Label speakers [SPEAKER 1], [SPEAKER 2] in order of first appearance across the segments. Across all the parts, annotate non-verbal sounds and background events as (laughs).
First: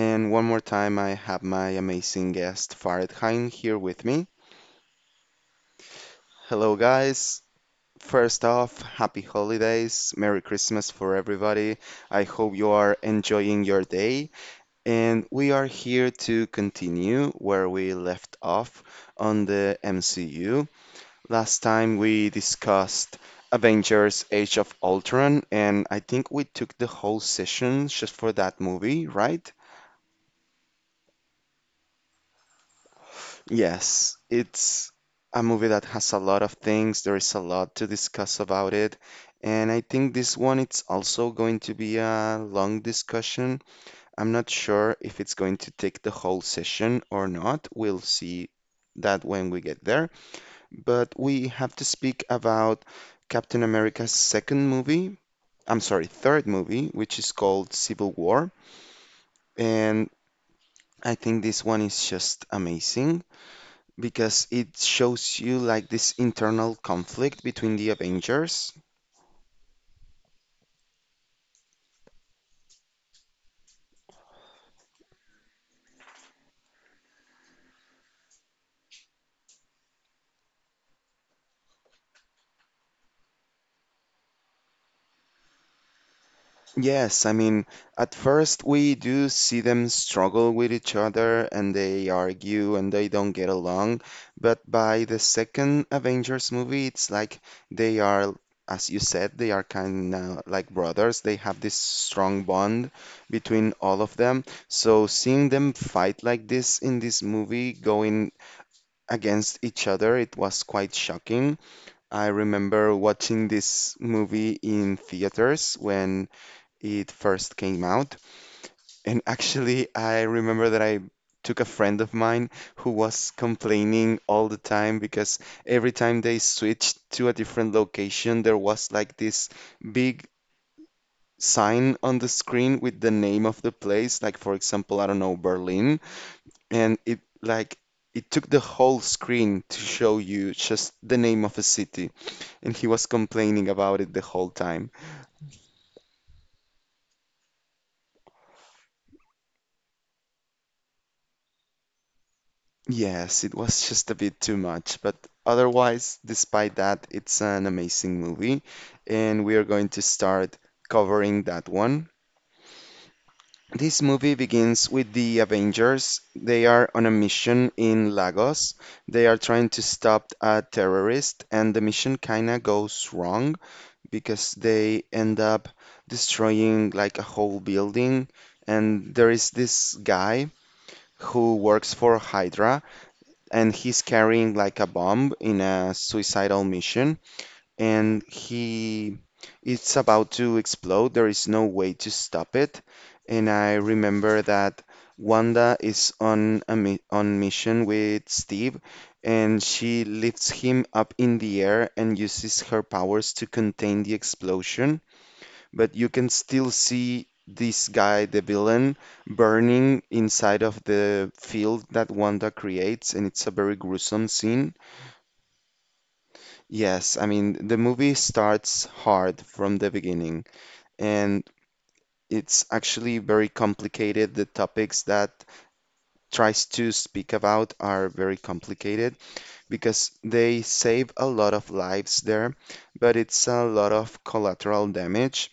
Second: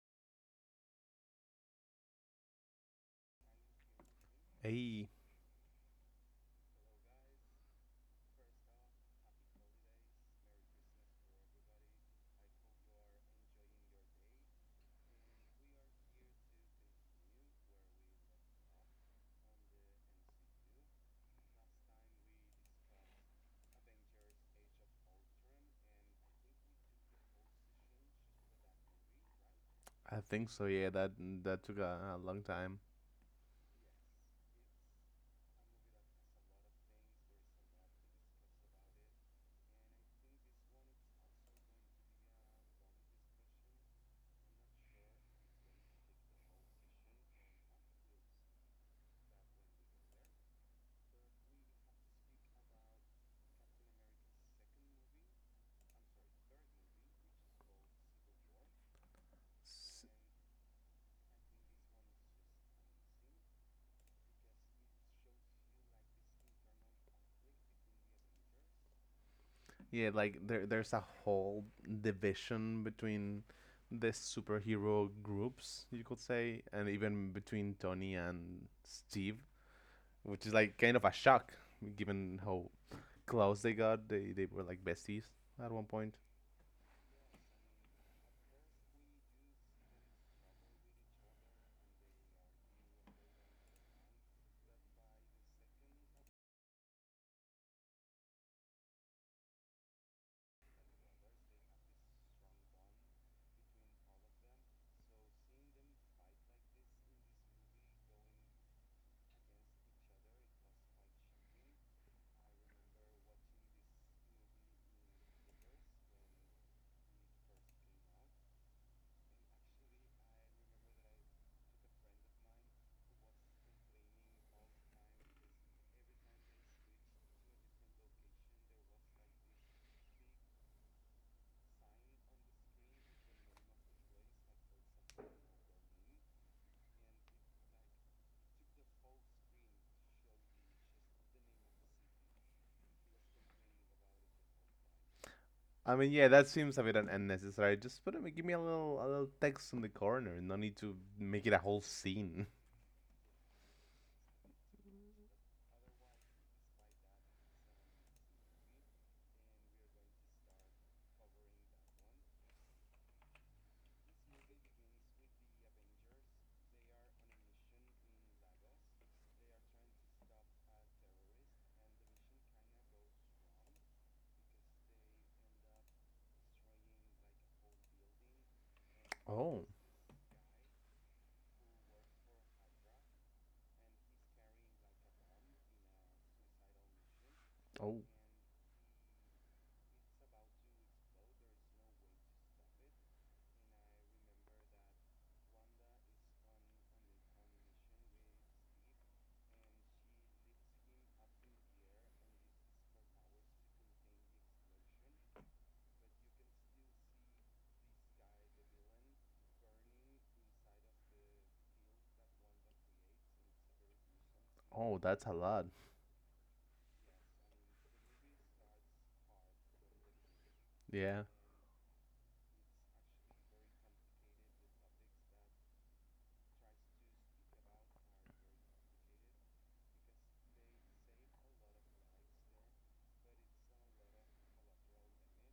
[SPEAKER 1] And one more time, I have my amazing guest, Farid Haim, here with me.
[SPEAKER 2] Hey,
[SPEAKER 1] Hello, guys. First off, happy holidays. Merry Christmas for everybody. I hope you are enjoying your day. And we are here to continue where we left off on the MCU. Last time we discussed Avengers Age of Ultron, and I think we took the whole session just for that movie, right?
[SPEAKER 2] I think so. Yeah, that took a long time.
[SPEAKER 1] Yes, it's a movie that has a lot of things. There is a lot to discuss about it. And I think this one, it's also going to be a long discussion. I'm not sure if it's going to take the whole session or not. We'll see that when we get there. But we have to speak about Captain America's second movie, I'm sorry, third movie, which is called Civil War.
[SPEAKER 2] S-
[SPEAKER 1] And I think this one is just amazing because it shows you like this internal conflict between the Avengers.
[SPEAKER 2] Yeah, like there's a whole division between the superhero groups, you could say, and even between Tony and Steve, which is like kind of a shock given how close they got. They were like besties at 1 point.
[SPEAKER 1] Yes, I mean, at first we do see them struggle with each other and they argue and they don't get along. But by the second Avengers movie, it's like they are, as you said, they are kind of like brothers. They have this strong bond between all of them. So seeing them fight like this in this movie, going against each other, it was quite shocking. I remember watching this movie in theaters when it first came out. And actually, I remember that I took a friend of mine who was complaining all the time because every time they switched to a different location, there was like this big sign on the screen with the name of the place, like for example, I don't know, Berlin, and it like it took the whole screen to show you just the name of a city, and he was complaining about it the whole time.
[SPEAKER 2] Yeah, that seems a bit unnecessary. Just put it, give me a little text in the corner. No need to make it a whole scene. (laughs)
[SPEAKER 1] Yes, it was just a bit too much, but otherwise, despite that, it's an amazing movie, and we are going to start covering that one. This movie begins with the Avengers. They are on a mission in Lagos. They are trying to stop a terrorist, and the mission kinda goes wrong because they end up destroying like a whole building. And there is
[SPEAKER 2] Oh,
[SPEAKER 1] this guy who works for Hydra and he's carrying like a bomb in a suicidal mission
[SPEAKER 2] oh,
[SPEAKER 1] and he it's about to explode. There is no way to stop it. And I remember that Wanda is on a mi on mission with Steve, and she lifts him up in the air and uses her powers to contain the explosion, but you can still see this guy, the villain, burning inside of the field that Wanda creates, and it's a very gruesome scene.
[SPEAKER 2] oh, that's a lot.
[SPEAKER 1] Yes, I mean, the movie starts hard from the beginning,
[SPEAKER 2] Yeah.
[SPEAKER 1] and it's actually very complicated. The topics that tries to speak about are very complicated because they save a lot of lives there, but it's a lot of collateral damage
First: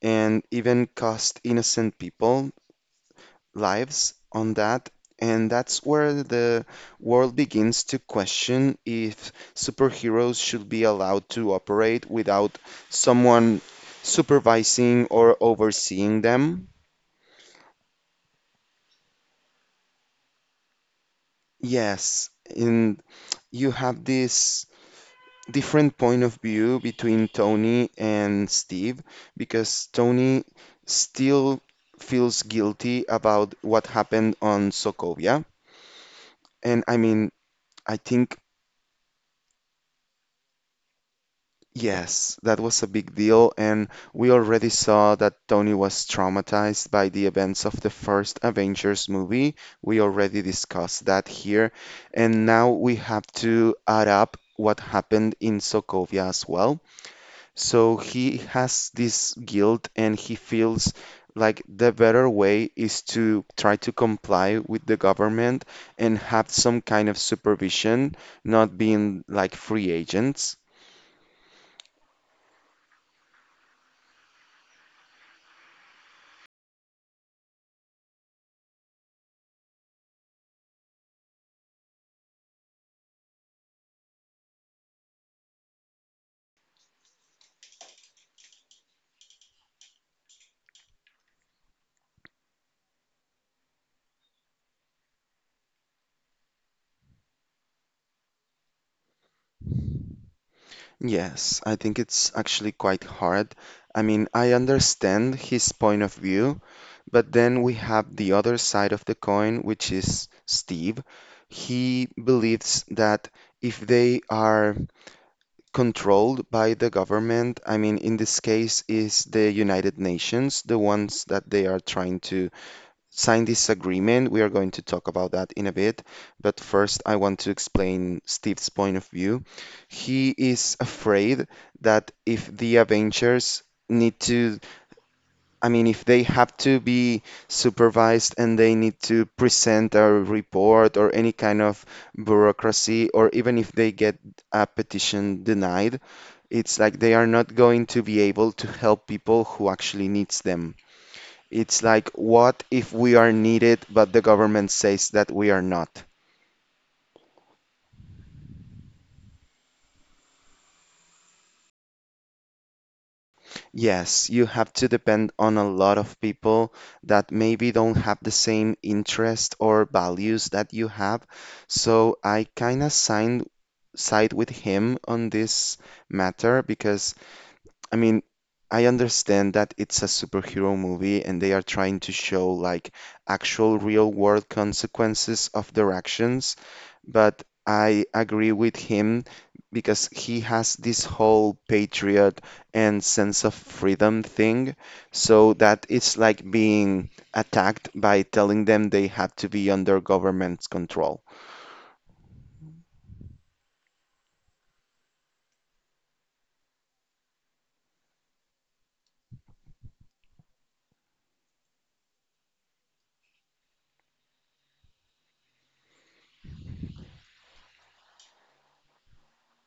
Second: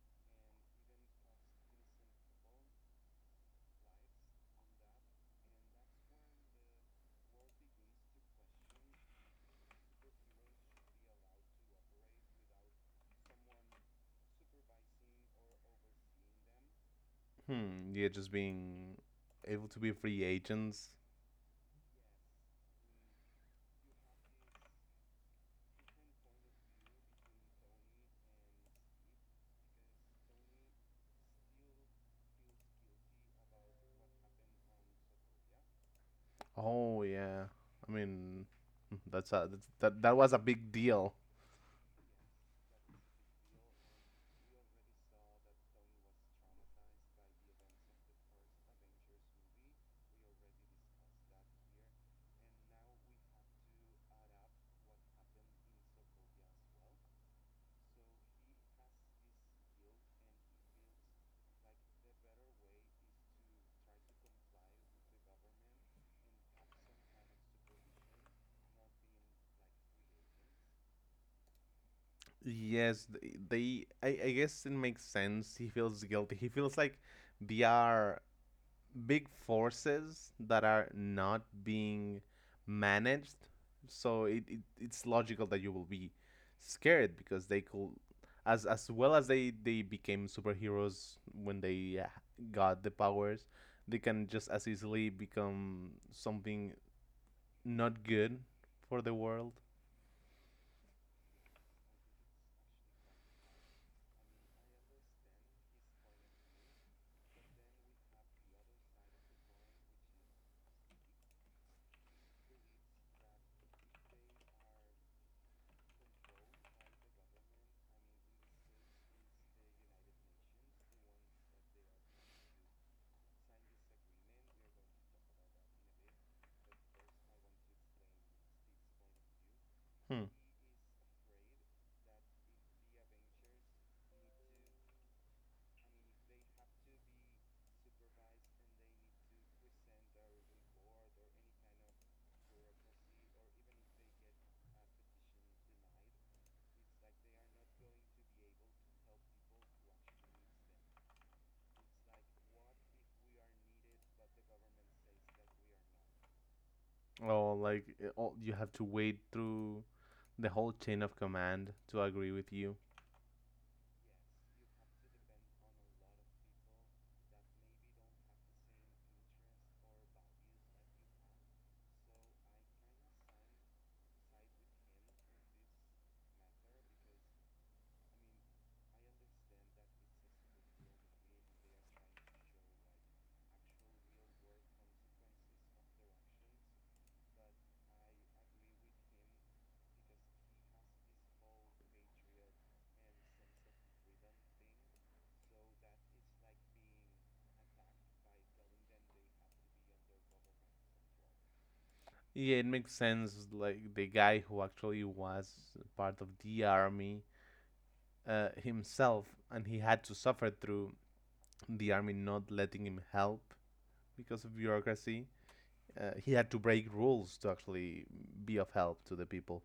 [SPEAKER 1] and even cost innocent people lives on that, and that's where the world begins to question if superheroes should be allowed to operate without someone supervising or overseeing them.
[SPEAKER 2] Hmm. Yeah, just being able to be free agents.
[SPEAKER 1] Yes, and you have this different point of view between Tony and Steve because Tony still feels guilty about what happened on Sokovia. And I
[SPEAKER 2] Oh
[SPEAKER 1] mean,
[SPEAKER 2] yeah. I
[SPEAKER 1] I think
[SPEAKER 2] mean, that was a big deal.
[SPEAKER 1] Yes, that was a big deal, and we already saw that Tony was traumatized by the events of the first Avengers movie. We already discussed that here, and now we have to add up what happened in Sokovia as well. So he has this guilt, and he feels like the better way is to try to comply with the government and have some kind of supervision, not being like free agents.
[SPEAKER 2] Yes, th- they. I Guess it makes sense. He feels guilty. He feels like they are big forces that are not being managed, so it's logical that you will be scared, because they could, as well as they became superheroes when they got the powers, they can just as easily become something not good for the world.
[SPEAKER 1] Yes, I think it's actually quite hard. I mean, I understand his point of view, but then we have the other side of the coin, which is Steve. He believes that if they are controlled by the government, I mean, in this case, is the United Nations, the ones that they are trying to sign this agreement. We are going to talk about that in a bit, but first I want to explain Steve's point of view.
[SPEAKER 2] Hmm.
[SPEAKER 1] He is afraid that if the Avengers need to, I mean, if they have to be supervised and they need to present a report or any kind of bureaucracy, or even if they get a petition denied, it's like they are not going to be able to help people who actually needs them. It's like, what if we are needed, but the government says that we are not?
[SPEAKER 2] Oh, you have to wait through the whole chain of command to agree with you.
[SPEAKER 1] Yes, you have to depend on a lot of people that maybe don't have the same interest or values that you have. So I kind of signed side with him on this matter because, I mean, I understand that it's a superhero movie and they are trying to show like actual real world consequences of their actions, but I agree with him because he has this whole patriot and sense of freedom thing. So that it's like being attacked by telling them they have to be under government's control.
[SPEAKER 2] Yeah, it makes sense. Like the guy who actually was part of the army himself, and he had to suffer through the army not letting him help because of bureaucracy. He had to break rules to actually be of help to the people.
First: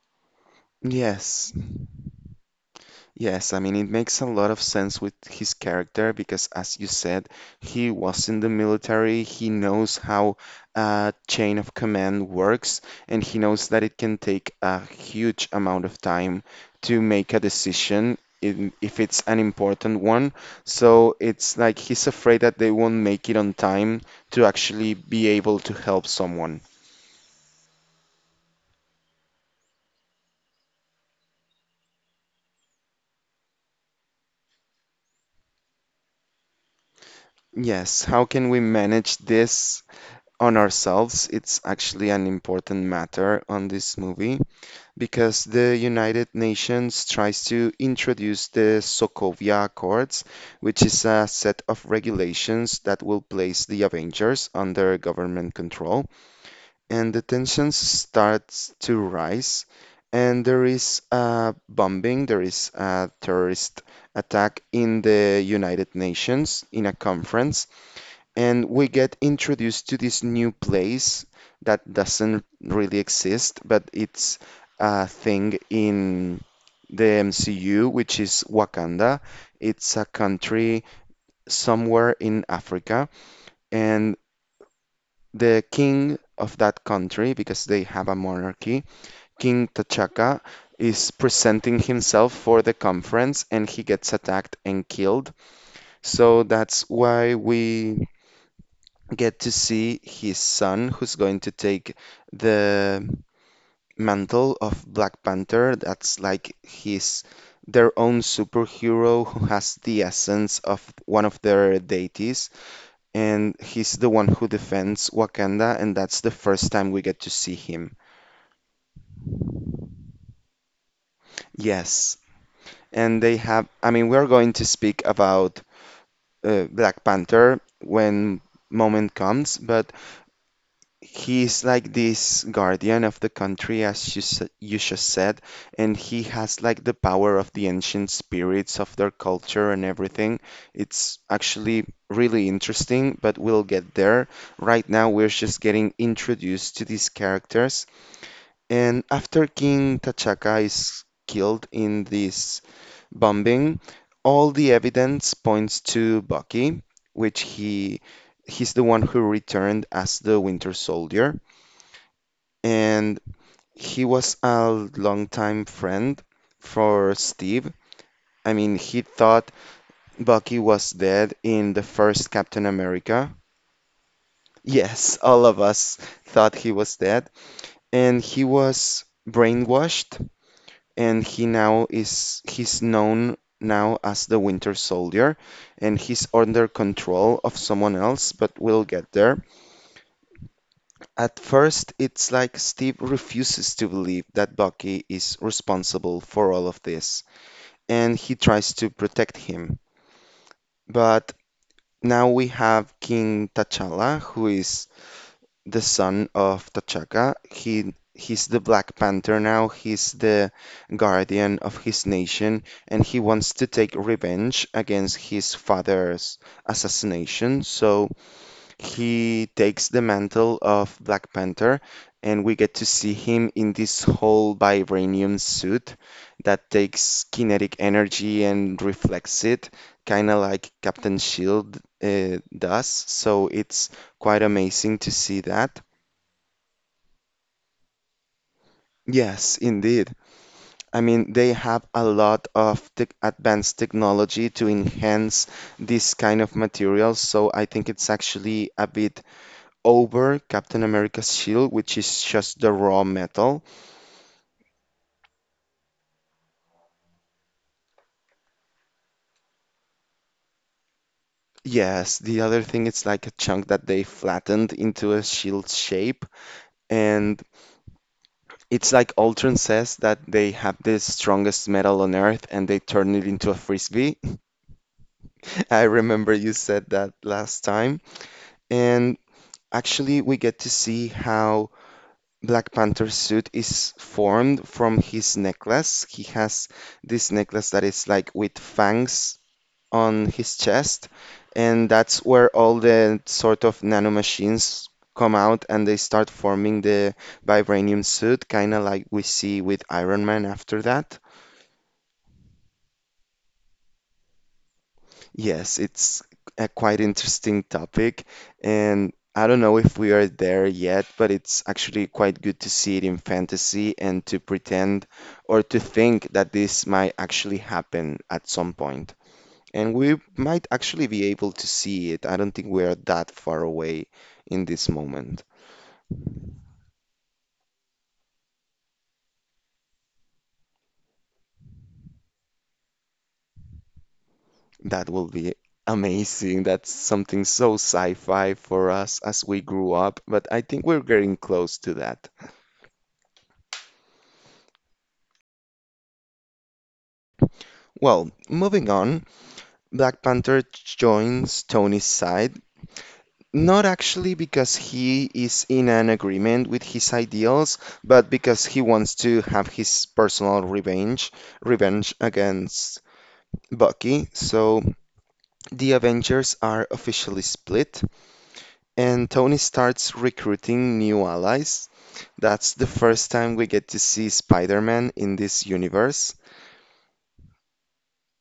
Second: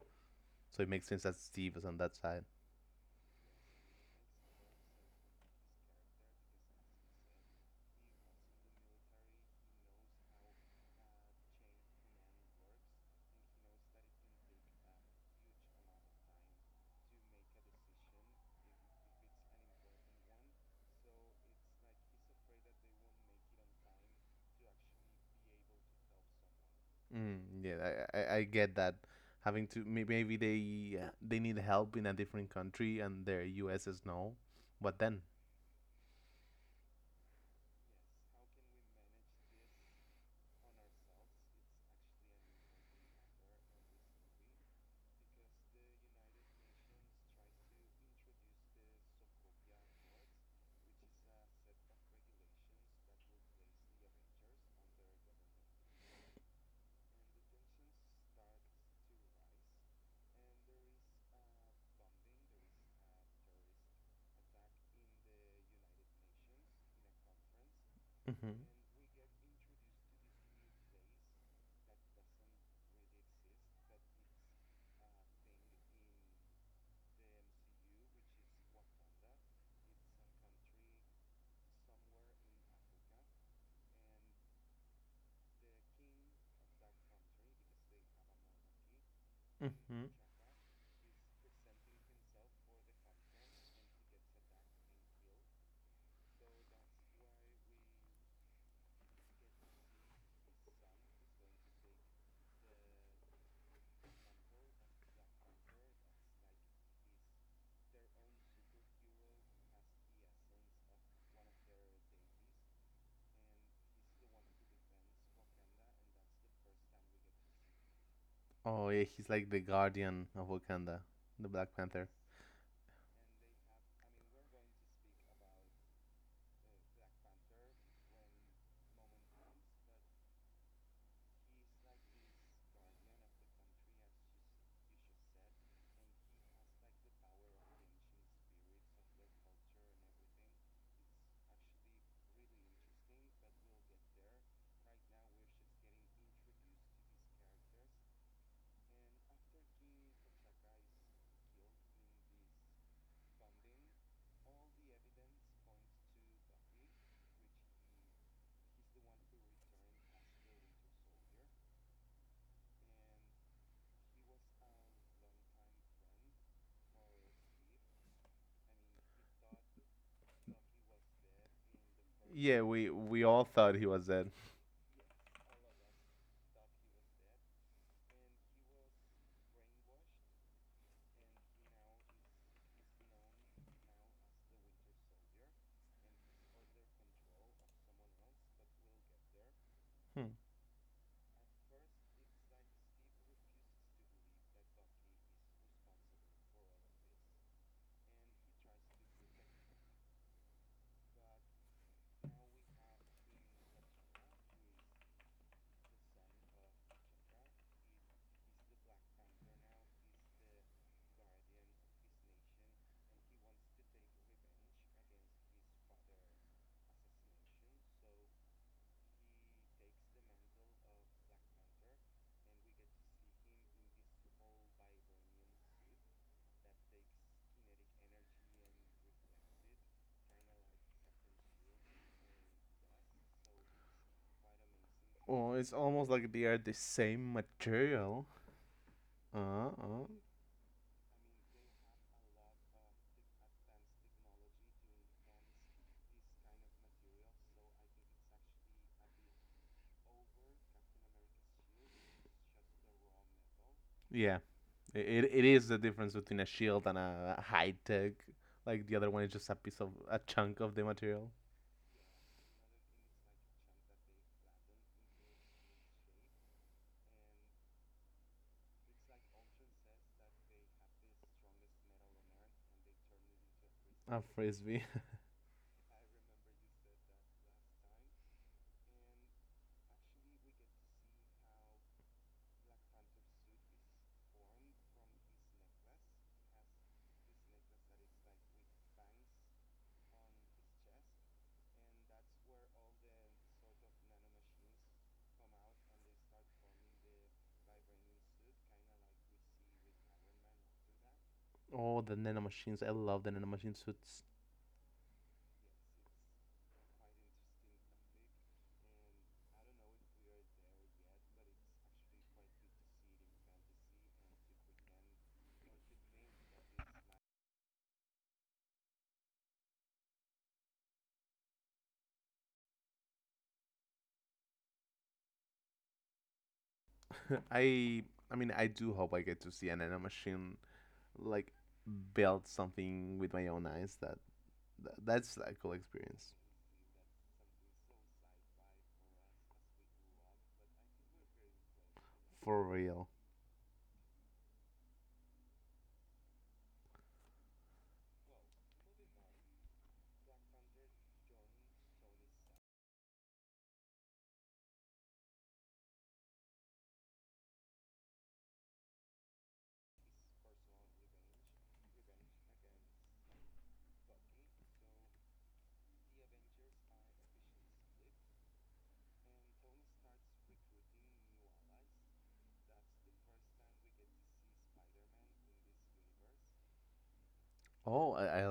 [SPEAKER 2] So it makes sense that
[SPEAKER 1] Yes.
[SPEAKER 2] Steve is on that side.
[SPEAKER 1] Yes, I mean, it makes a lot of sense with his character because, as you said, he was in the military. He knows how a chain of command works, and he knows that it can take a huge amount of time to make a decision in, if it's an important one. So it's like he's afraid that they won't make it on time to actually be able to help someone.
[SPEAKER 2] Mm, yeah, I get that. Having to maybe they need help in a different country and their U.S. is no. What then?
[SPEAKER 1] Yes, how can we manage this on ourselves? It's actually an important matter on this movie because the United Nations tries to introduce the Sokovia Accords, which is a set of regulations that will place the Avengers under government control. And the tensions starts to rise, and there is a bombing, there is a terrorist attack in the United Nations in a conference,
[SPEAKER 2] Hmm.
[SPEAKER 1] and we get introduced to this new place that doesn't really exist, but it's a thing in the MCU, which is Wakanda. It's a country somewhere in Africa, and the king of that country, because they have a monarchy, King
[SPEAKER 2] Hmm.
[SPEAKER 1] T'Chaka, is presenting himself for the conference and he gets attacked and killed. So that's why we get to see his son, who's going to take the mantle of Black Panther. That's like his their own superhero who has the essence of one of their deities, and he's the one who defends Wakanda, and that's the first time we get to see him.
[SPEAKER 2] Oh yeah, he's like the guardian of Wakanda, the Black Panther.
[SPEAKER 1] Yes. And they have, I mean, we're going to speak about Black Panther when moment comes, but he's like this guardian of the country, as you just said, and he has like the power of the ancient spirits of their culture and everything. It's actually really interesting, but we'll get there. Right now, we're just getting introduced to these characters. And after King T'Chaka is killed in this bombing, all the evidence points to Bucky, which he's the one who returned as the Winter Soldier and he was a longtime friend for Steve. I mean, he thought Bucky was dead in the first
[SPEAKER 2] Yeah,
[SPEAKER 1] Captain
[SPEAKER 2] we
[SPEAKER 1] America.
[SPEAKER 2] all thought he was dead.
[SPEAKER 1] Yes, all of us thought he was dead, and he was brainwashed, and he's known now as the Winter Soldier, and he's under control of someone else, but we'll get there.
[SPEAKER 2] Hmm.
[SPEAKER 1] At first, it's like Steve refuses to believe that Bucky is responsible for all of this, and he tries to protect him. But now we have King T'Challa, who is the son of T'Chaka. He's the Black Panther now. He's the guardian of his nation, and he wants to take revenge against his father's assassination. So he takes the mantle of Black Panther, and we get to see him in this whole vibranium suit that takes kinetic energy and reflects it, kind of like Captain Shield does. So it's quite amazing to see
[SPEAKER 2] Oh, it's
[SPEAKER 1] that.
[SPEAKER 2] almost like they are the same material.
[SPEAKER 1] Yes,
[SPEAKER 2] Uh, uh.
[SPEAKER 1] indeed. I mean, they have a lot of tech advanced technology to enhance this kind of material, so I think it's actually a bit over Captain America's shield, which is just the raw metal.
[SPEAKER 2] Yeah, it is the difference between a shield and a high tech. Like the other one is just a piece of a chunk of the material.
[SPEAKER 1] Yes, the other thing it's like a chunk that they flattened into a shield shape and it's like Ultron says that they have the strongest metal on Earth and they turn it into a frisbee.
[SPEAKER 2] A frisbee.
[SPEAKER 1] (laughs) I remember you said that last time. And actually, we get to see how Black Panther's suit is formed from his necklace. He has this necklace that is like with fangs on his chest, and that's where all the sort of nanomachines come out and they start forming the vibranium suit, kind of like we see with Iron Man after that.
[SPEAKER 2] Oh, the nanomachines. I love the nanomachine suits.
[SPEAKER 1] Yes, it's a quite interesting topic, and I don't know if we are there yet, but it's actually quite good to see it in fantasy and to pretend or to think that this might actually happen at some point. And we might actually be able to see it. I don't think we are that far away in this moment.
[SPEAKER 2] (laughs) I I mean, I do hope I get to see a nanomachine like build something with my own eyes. That
[SPEAKER 1] That
[SPEAKER 2] that's
[SPEAKER 1] will
[SPEAKER 2] a
[SPEAKER 1] be
[SPEAKER 2] cool experience.
[SPEAKER 1] amazing. That's something so sci-fi for us as we grew up, but I think we're getting close to that.
[SPEAKER 2] For real.
[SPEAKER 1] Well, moving on, Black Panther joins Tony's side. Not actually because he is in an agreement with his ideals, but because he wants to have his personal revenge, revenge against Bucky. So the Avengers are officially split, and Tony starts recruiting new allies. That's the first time we get to see Spider Man in this universe.
[SPEAKER 2] Oh,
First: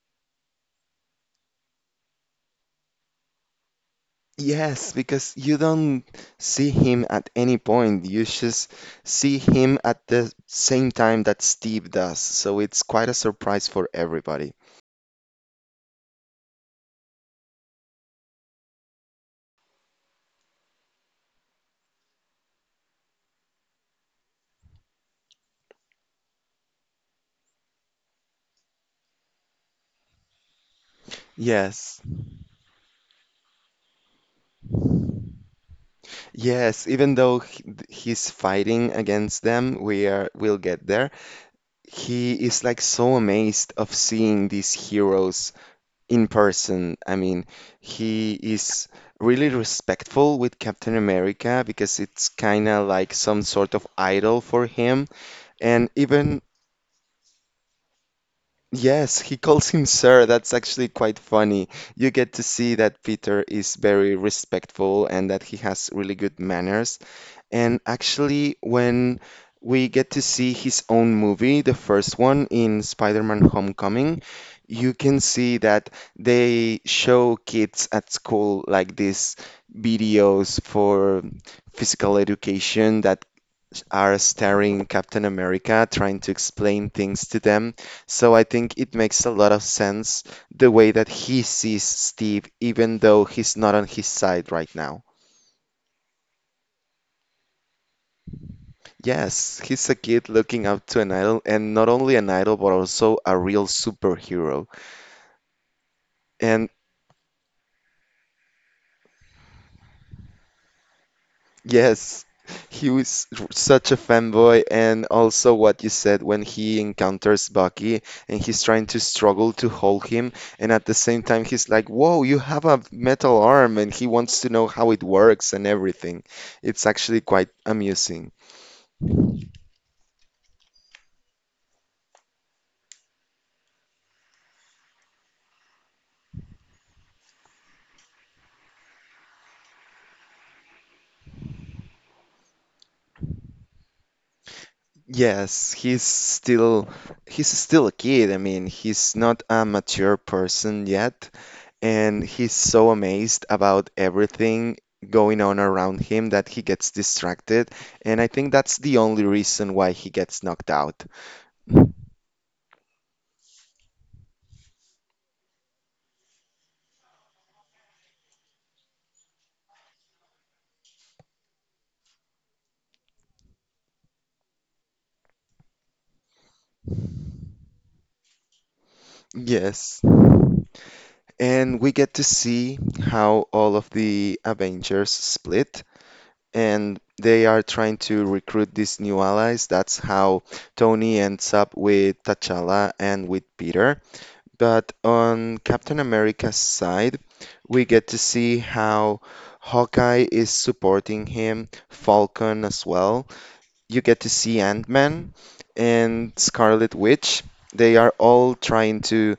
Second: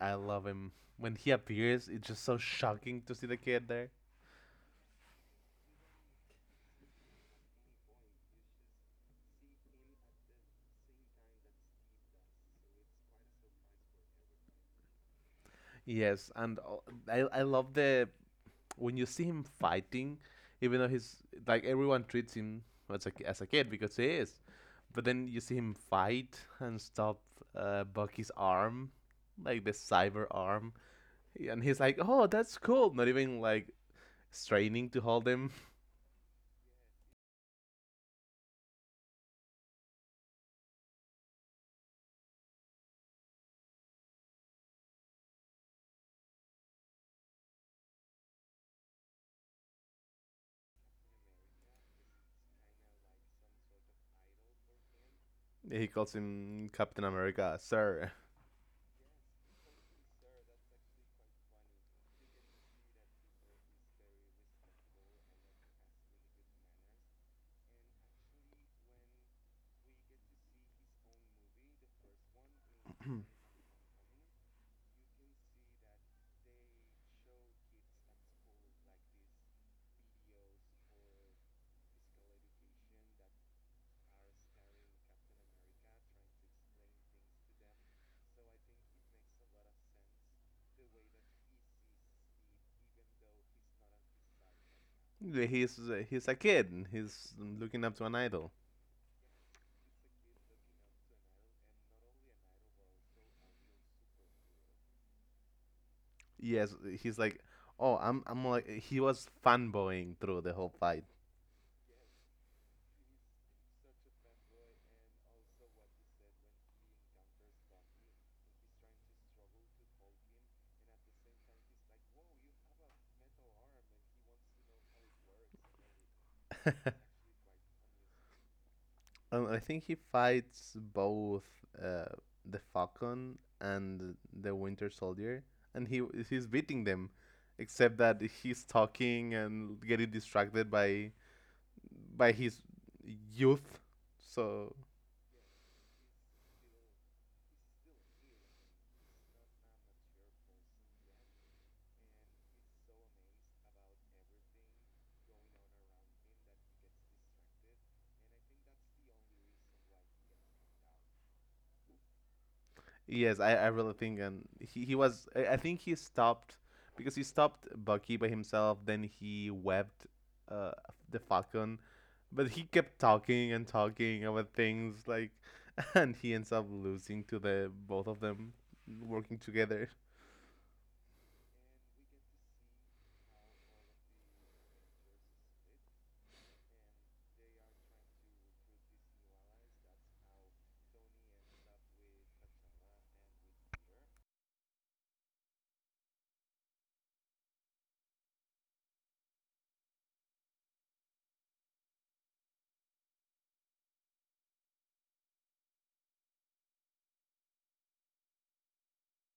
[SPEAKER 2] I love him when he appears. It's just so shocking to see the kid there.
[SPEAKER 1] Yes, because you don't see him at any point. You just see him at the same time that Steve does. So it's quite a surprise for everybody.
[SPEAKER 2] Yes, and I love the when you see him fighting, even though he's, like, everyone treats him as a kid because he is, but then you see him fight and stop Bucky's arm, like the cyber arm, and he's like,
[SPEAKER 1] Yes.
[SPEAKER 2] "Oh, that's cool." Not even like straining to hold him. (laughs)
[SPEAKER 1] Yes, even though he's fighting against them, we'll get there. He is like so amazed of seeing these heroes in person. I mean, he is really respectful with Captain America because it's kind of like some sort of idol for him.
[SPEAKER 2] He
[SPEAKER 1] And
[SPEAKER 2] calls
[SPEAKER 1] even,
[SPEAKER 2] him Captain America, sir.
[SPEAKER 1] yes, he calls him sir. That's actually quite funny. You get to see that Peter is very respectful and that he has really good manners. And actually, when we get to see his own movie, the first one in Spider-Man Homecoming, you can see that they show kids at school like these videos for physical education that are starring Captain America trying to explain things to them. So I think it makes a lot of sense the way that he sees Steve, even though he's not on his side right now.
[SPEAKER 2] (clears throat) He's he's a kid. He's looking up to an idol.
[SPEAKER 1] Yes, he's a kid looking up to an idol, and not only an idol, but also a real superhero. And
[SPEAKER 2] Yes, he's like, oh, I'm like, he was fanboying through the whole fight. (laughs)
[SPEAKER 1] yes, he was such a fanboy, and also what you said when he encounters Bucky and he's trying to struggle to hold him, and at the same time, he's like, "Whoa, you have a metal arm," and he wants to know how it works and everything. It's actually quite amusing.
[SPEAKER 2] I think he fights both uh, the Falcon and the Winter Soldier, and he's beating them, except that he's talking and getting distracted by his youth. So,
[SPEAKER 1] Yes, he's still a kid. I mean, he's not a mature person yet, and he's so amazed about everything going on around him that he gets distracted. And I think that's the only reason why he gets knocked out.
[SPEAKER 2] yes, I really think, and he was. I think he stopped because he stopped Bucky by himself. Then he webbed uh, the Falcon, but he kept talking and talking about things like, (laughs) and he ends up losing to the both of them working together.
[SPEAKER 1] Yes. And we get to see how all of the Avengers split and they are trying to recruit these new allies. That's how Tony ends up with T'Challa and with Peter. But on Captain America's side, we get to see how Hawkeye is supporting him, Falcon as well. You get to see Ant-Man and Scarlet Witch. They are all trying to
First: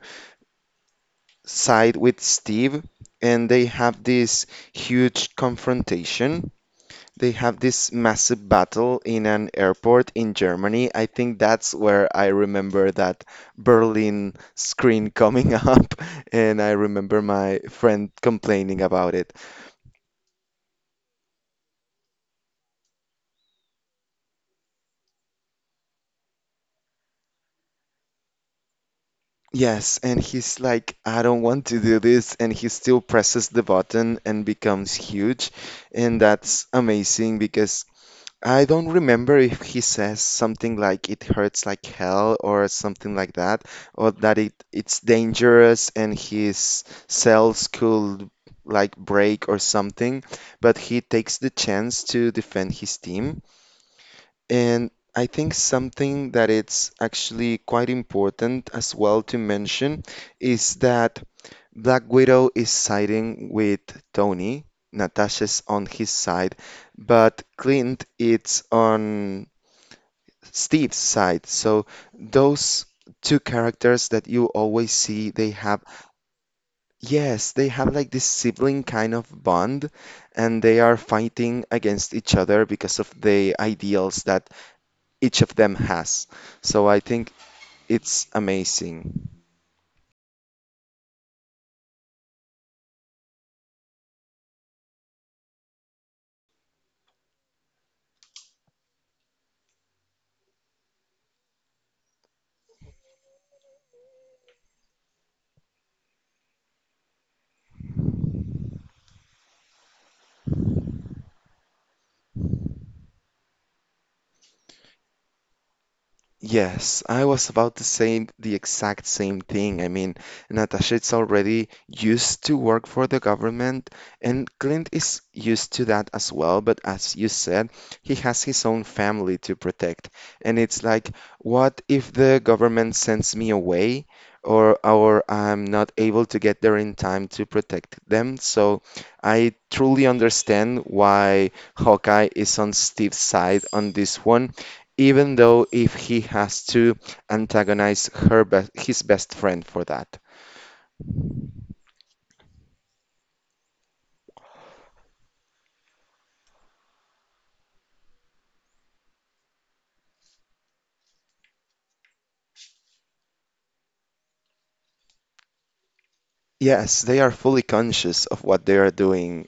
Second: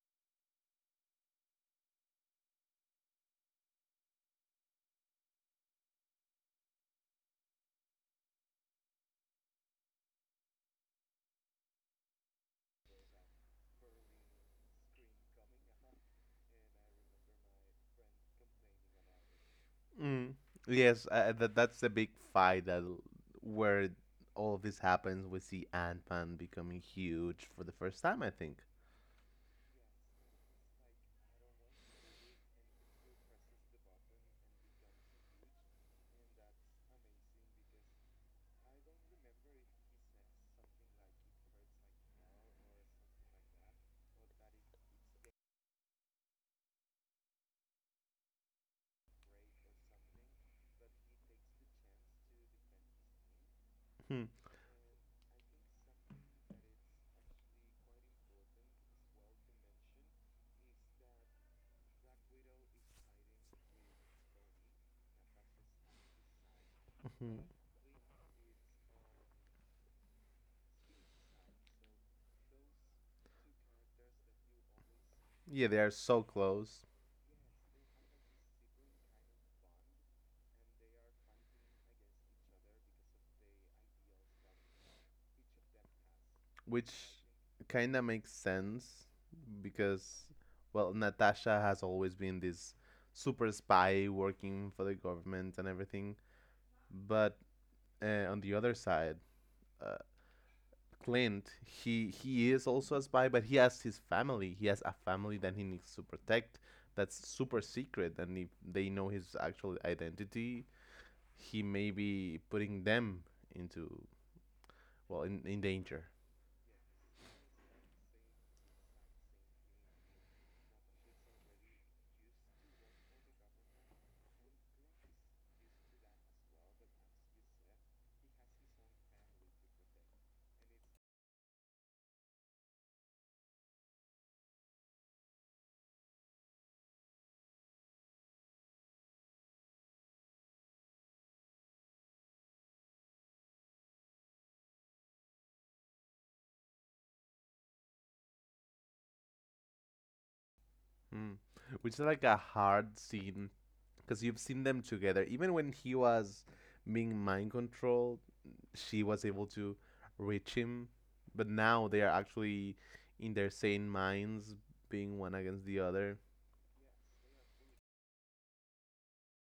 [SPEAKER 1] side with Steve, and huge confrontation they have this massive battle in an airport in Germany. I think that's where I remember that Berlin screen coming (laughs) up, and I remember my friend complaining about it.
[SPEAKER 2] Mm. Yes, that's the big fight where all of this happens. We see Ant Man becoming huge for the first time, I think.
[SPEAKER 1] Yes, and he's like, "I don't want to do this," and he still presses the button and becomes huge. And that's amazing because I don't remember if he says something like it hurts like hell or something like that, or that it's dangerous and his cells could like break or something, but he takes the chance to defend his team.
[SPEAKER 2] Hmm.
[SPEAKER 1] And I think something that it's actually quite important as well to mention is that Black Widow is siding with Tony. Natasha's on his side,
[SPEAKER 2] Mhm.
[SPEAKER 1] but Clint is on Steve's side. So those two characters that you always see, they
[SPEAKER 2] Yeah, they
[SPEAKER 1] have,
[SPEAKER 2] are so close.
[SPEAKER 1] yes, they have like this sibling kind of bond, and they are fighting against each other because of the ideals that each of them has. So
[SPEAKER 2] Which
[SPEAKER 1] I think
[SPEAKER 2] kind of
[SPEAKER 1] it's
[SPEAKER 2] makes sense,
[SPEAKER 1] amazing.
[SPEAKER 2] because, well, Natasha has always been this super spy working for the government and everything, but on the other side, uh, Clint, he is also a spy, but he has his family, he has a family that he needs to protect, that's super secret, and if they know his actual identity, he may be putting them into, well, in danger.
[SPEAKER 1] Yes, I was about to say the exact same thing. I mean, Natasha is already used to work for the government, and Clint is used to that as well. But as you said, he has his own family to protect. And it's like, what if the government sends me away or I'm not able to get there in time to protect them? So I truly understand why Hawkeye is on Steve's side on this one even though if he has to antagonize her his best friend for that.
[SPEAKER 2] Hmm. Which is like a hard scene, because you've seen them together. Even when he was being mind controlled, she was able to reach him. But now they are actually in their sane minds, being one against the other.
[SPEAKER 1] Yes, they are fully conscious of what they are doing,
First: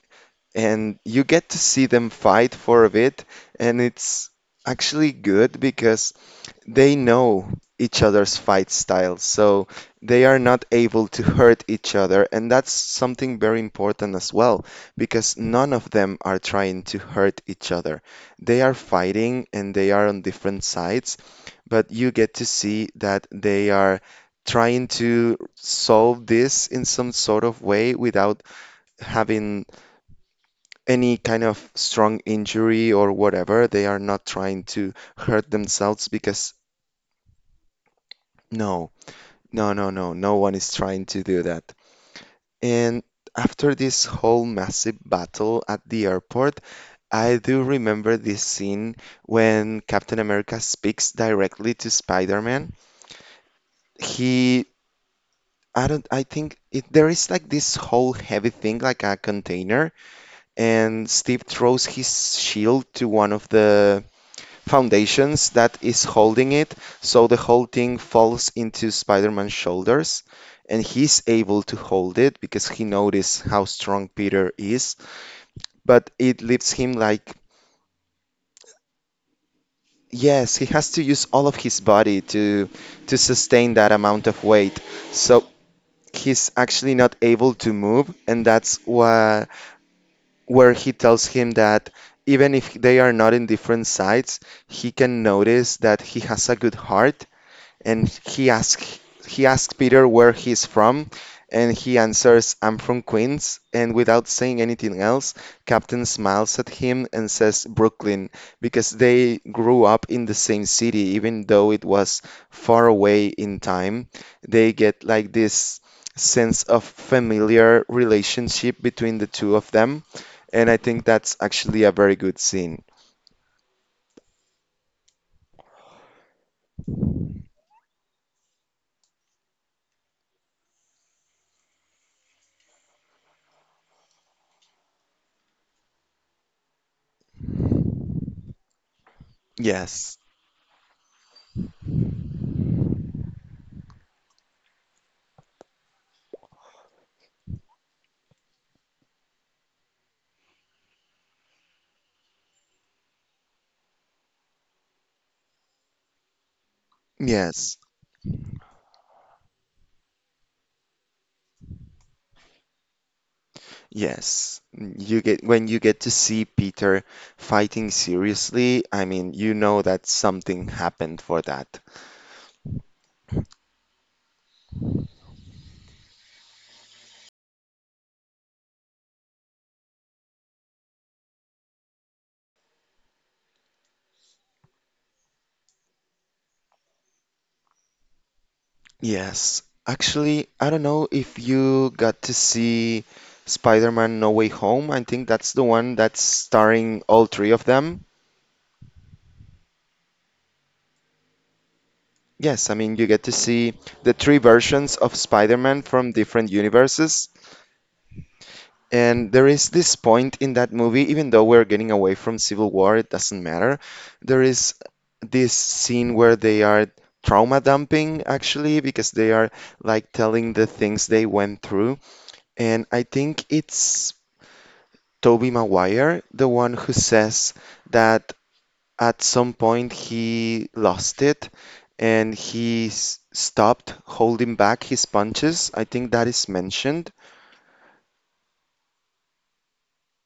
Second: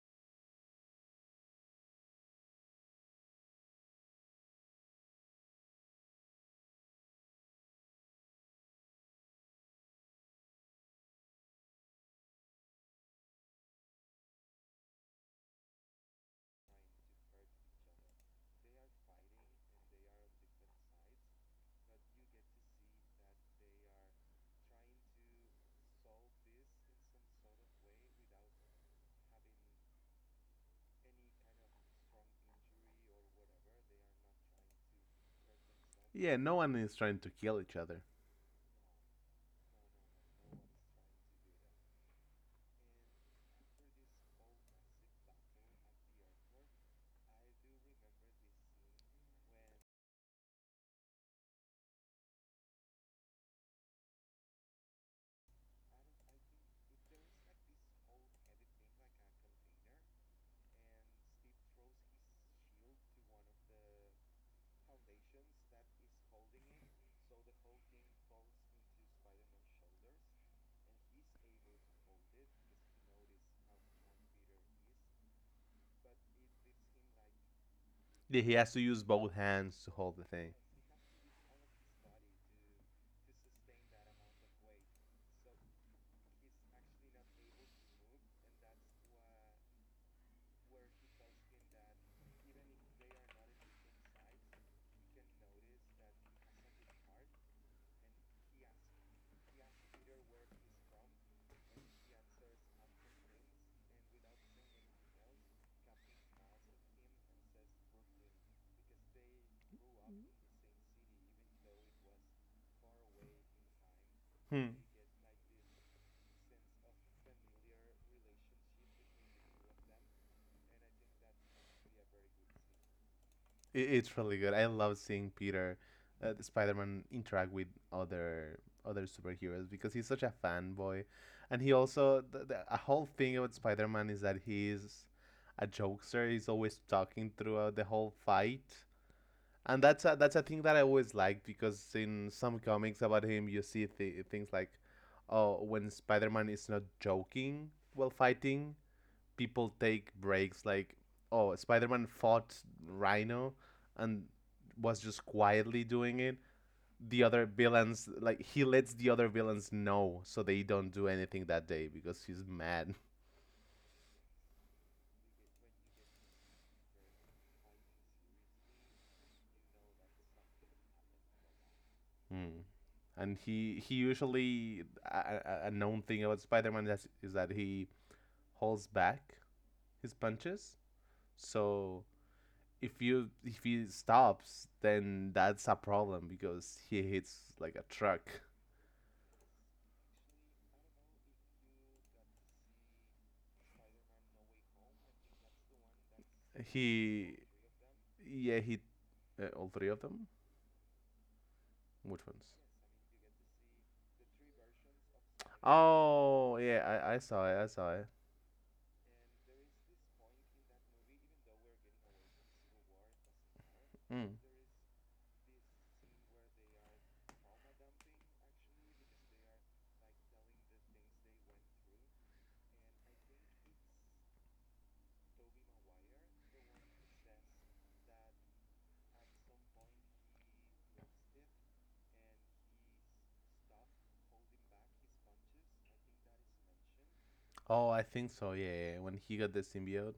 [SPEAKER 1] and you get to see them fight for a bit, and it's actually good because they know each other's fight styles, so they are not able to hurt each other, and that's something very important as well, because none of them are trying to hurt each other. They are fighting and they are on different sides, but you get to see that they are trying to solve this in some sort of way without having any kind of strong injury or whatever. They are not trying to hurt themselves
[SPEAKER 2] Yeah,
[SPEAKER 1] because.
[SPEAKER 2] no one is trying to kill each other.
[SPEAKER 1] No. No, no, no, no one is trying to do that. And after this whole massive battle at the airport, I do remember this scene when Captain America speaks directly to Spider-Man. He, I don't, I think there is like this whole heavy thing, like a container, and Steve throws his shield to one of the foundations that is holding it, so the whole thing falls into Spider-Man's shoulders, and he's able to hold it because he noticed how strong Peter is, but it leaves him like
[SPEAKER 2] Yeah, he has to use both hands to hold the
[SPEAKER 1] yes,
[SPEAKER 2] thing.
[SPEAKER 1] he has to use all of his body to sustain that amount of weight. So he's actually not able to move, and that's why where he tells him that even if they are not in different sides, he can notice that he has a good heart and he asks Peter where he's from, and he answers, "I'm from Queens." And without saying anything else, Captain smiles at him and says, "Brooklyn," because they grew up in the same city, even though it was far away in time. They
[SPEAKER 2] Hmm.
[SPEAKER 1] get like this sense of familiar relationship between the two of them, and I think that's actually a very good scene.
[SPEAKER 2] It's really good. I love seeing Peter, the Spider-Man, interact with other superheroes because he's such a fanboy, and he also, the a whole thing about Spider-Man is that he's a jokester. He's always talking throughout the whole fight. And
[SPEAKER 1] Yes,
[SPEAKER 2] that's a thing that I always liked, because in some comics about him, you see things like, oh, when Spider Man is not joking while fighting, people take breaks. Like, oh, Spider Man fought Rhino and was just quietly doing it. The other
[SPEAKER 1] yes.
[SPEAKER 2] villains, like, he lets the other villains know so they don't do anything that day because he's mad.
[SPEAKER 1] Yes, you get when you get to see Peter fighting seriously, I mean, you know that something happened for that.
[SPEAKER 2] Mm. And he usually, a known thing about Spider Man is that he holds back his punches. So if he stops, then that's a problem because he hits like a truck.
[SPEAKER 1] Yes. Actually, I don't know if you got to see Spider-Man No Way Home. I think that's the one that's starring all
[SPEAKER 2] He,
[SPEAKER 1] three of them.
[SPEAKER 2] yeah, all three of them. Which ones?
[SPEAKER 1] Yes, I mean, you get to see the three versions of Spider-Man from different
[SPEAKER 2] Oh, yeah, I
[SPEAKER 1] universes.
[SPEAKER 2] saw it. I saw it.
[SPEAKER 1] And there is this point in that movie, even though we're getting away from Civil War, it doesn't matter. There
[SPEAKER 2] Mm.
[SPEAKER 1] is this scene where they are trauma dumping, actually, because they are like telling the things they went through. And I think it's Toby Maguire, the one who says that at some point he lost it and he stopped holding back his punches. I think that is mentioned.
[SPEAKER 2] Oh, I think so. Yeah, when he got the symbiote.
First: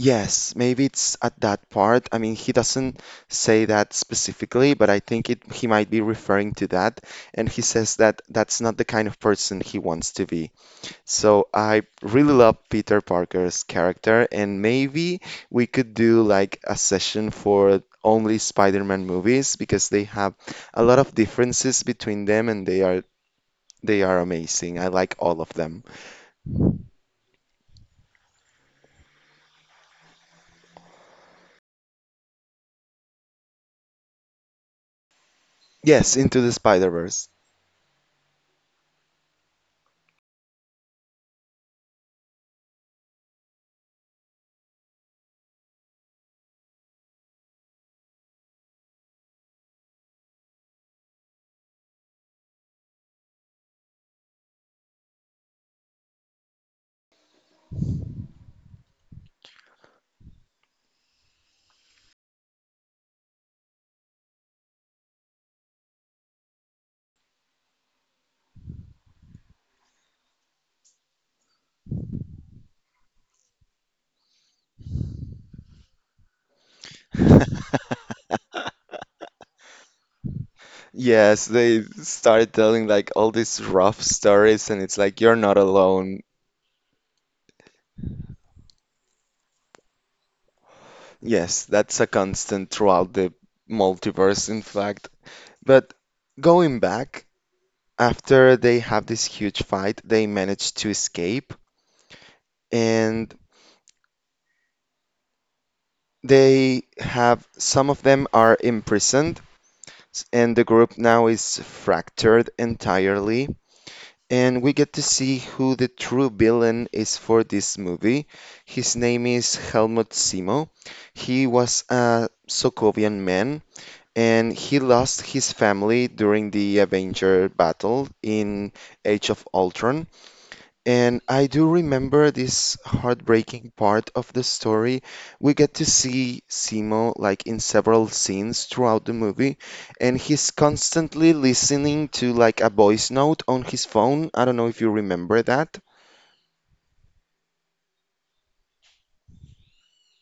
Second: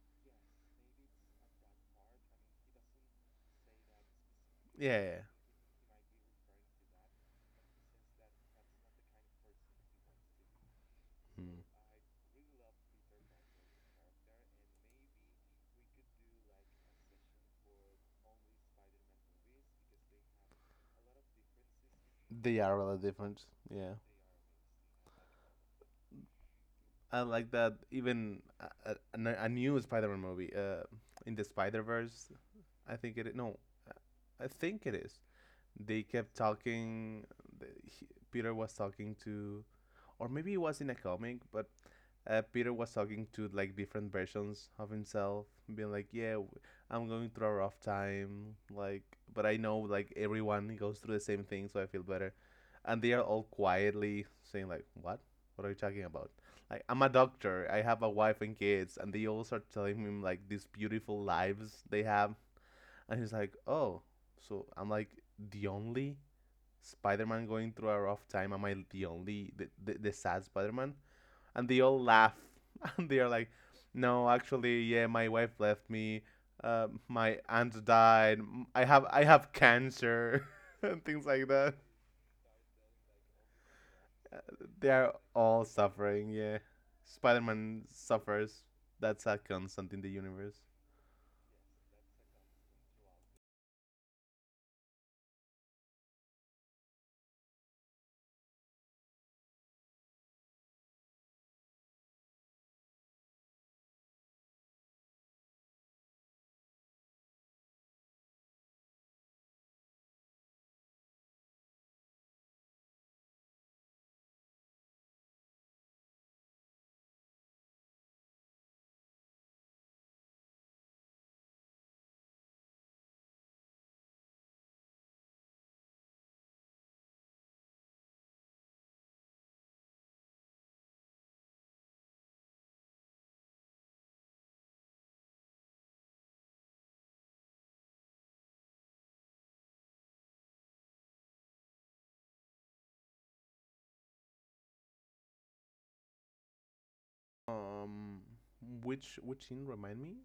[SPEAKER 1] Yes, maybe it's at that part. I mean, he doesn't say that specifically, but I
[SPEAKER 2] Yeah.
[SPEAKER 1] think it he might be referring to that. And he says that that's not the kind of person he wants to be. So
[SPEAKER 2] Mm.
[SPEAKER 1] I really love Peter Parker's character, and maybe we could do like a session for only Spider-Man movies because they have a lot of differences between them
[SPEAKER 2] They
[SPEAKER 1] and
[SPEAKER 2] are really different. Yeah.
[SPEAKER 1] they are amazing. I like all of them.
[SPEAKER 2] I like that. Even a new Spider-Man movie, in the Spider Verse. I think it. No, I think it is. They
[SPEAKER 1] Yes,
[SPEAKER 2] kept
[SPEAKER 1] Into the
[SPEAKER 2] talking.
[SPEAKER 1] Spider-Verse.
[SPEAKER 2] Peter was talking to, or maybe it was in a comic, but Peter was talking to, like, different versions of himself, being like, "Yeah, I'm going through a rough time, like, but I know, like, everyone goes through the same thing, so I feel better." And they are all quietly saying, like, "What? What are you talking about?" Like, I'm a doctor. I have a wife and kids, and they all start telling him like these beautiful lives they have, and he's like, oh, so I'm like the only Spider-Man going through a rough time. Am I the only the sad Spider-Man? And they all laugh (laughs) and they are like, no, actually, yeah, my wife left me. My aunt died. I have cancer (laughs) and things
[SPEAKER 1] Yes,
[SPEAKER 2] like that.
[SPEAKER 1] they started telling like all these rough
[SPEAKER 2] Uh,
[SPEAKER 1] stories, and
[SPEAKER 2] They
[SPEAKER 1] it's
[SPEAKER 2] are
[SPEAKER 1] like you're not
[SPEAKER 2] all
[SPEAKER 1] alone.
[SPEAKER 2] suffering. Yeah, Spider-Man suffers. That's a constant in the universe.
[SPEAKER 1] Yes, that's a constant throughout the multiverse, in fact. But going back, after they have this huge fight, they manage to escape, and they have some of them are imprisoned, and the group now is fractured entirely, and we get to see who the true villain is for this movie. His name is Helmut Simo. He was a Sokovian man, and he lost his family during the Avenger battle in Age of Ultron. And I do remember this heartbreaking part of the story. We get to see Simo like in several scenes throughout the movie, and he's constantly listening to like a voice note on his phone. I don't know if you remember that.
[SPEAKER 2] Um, which scene, remind me?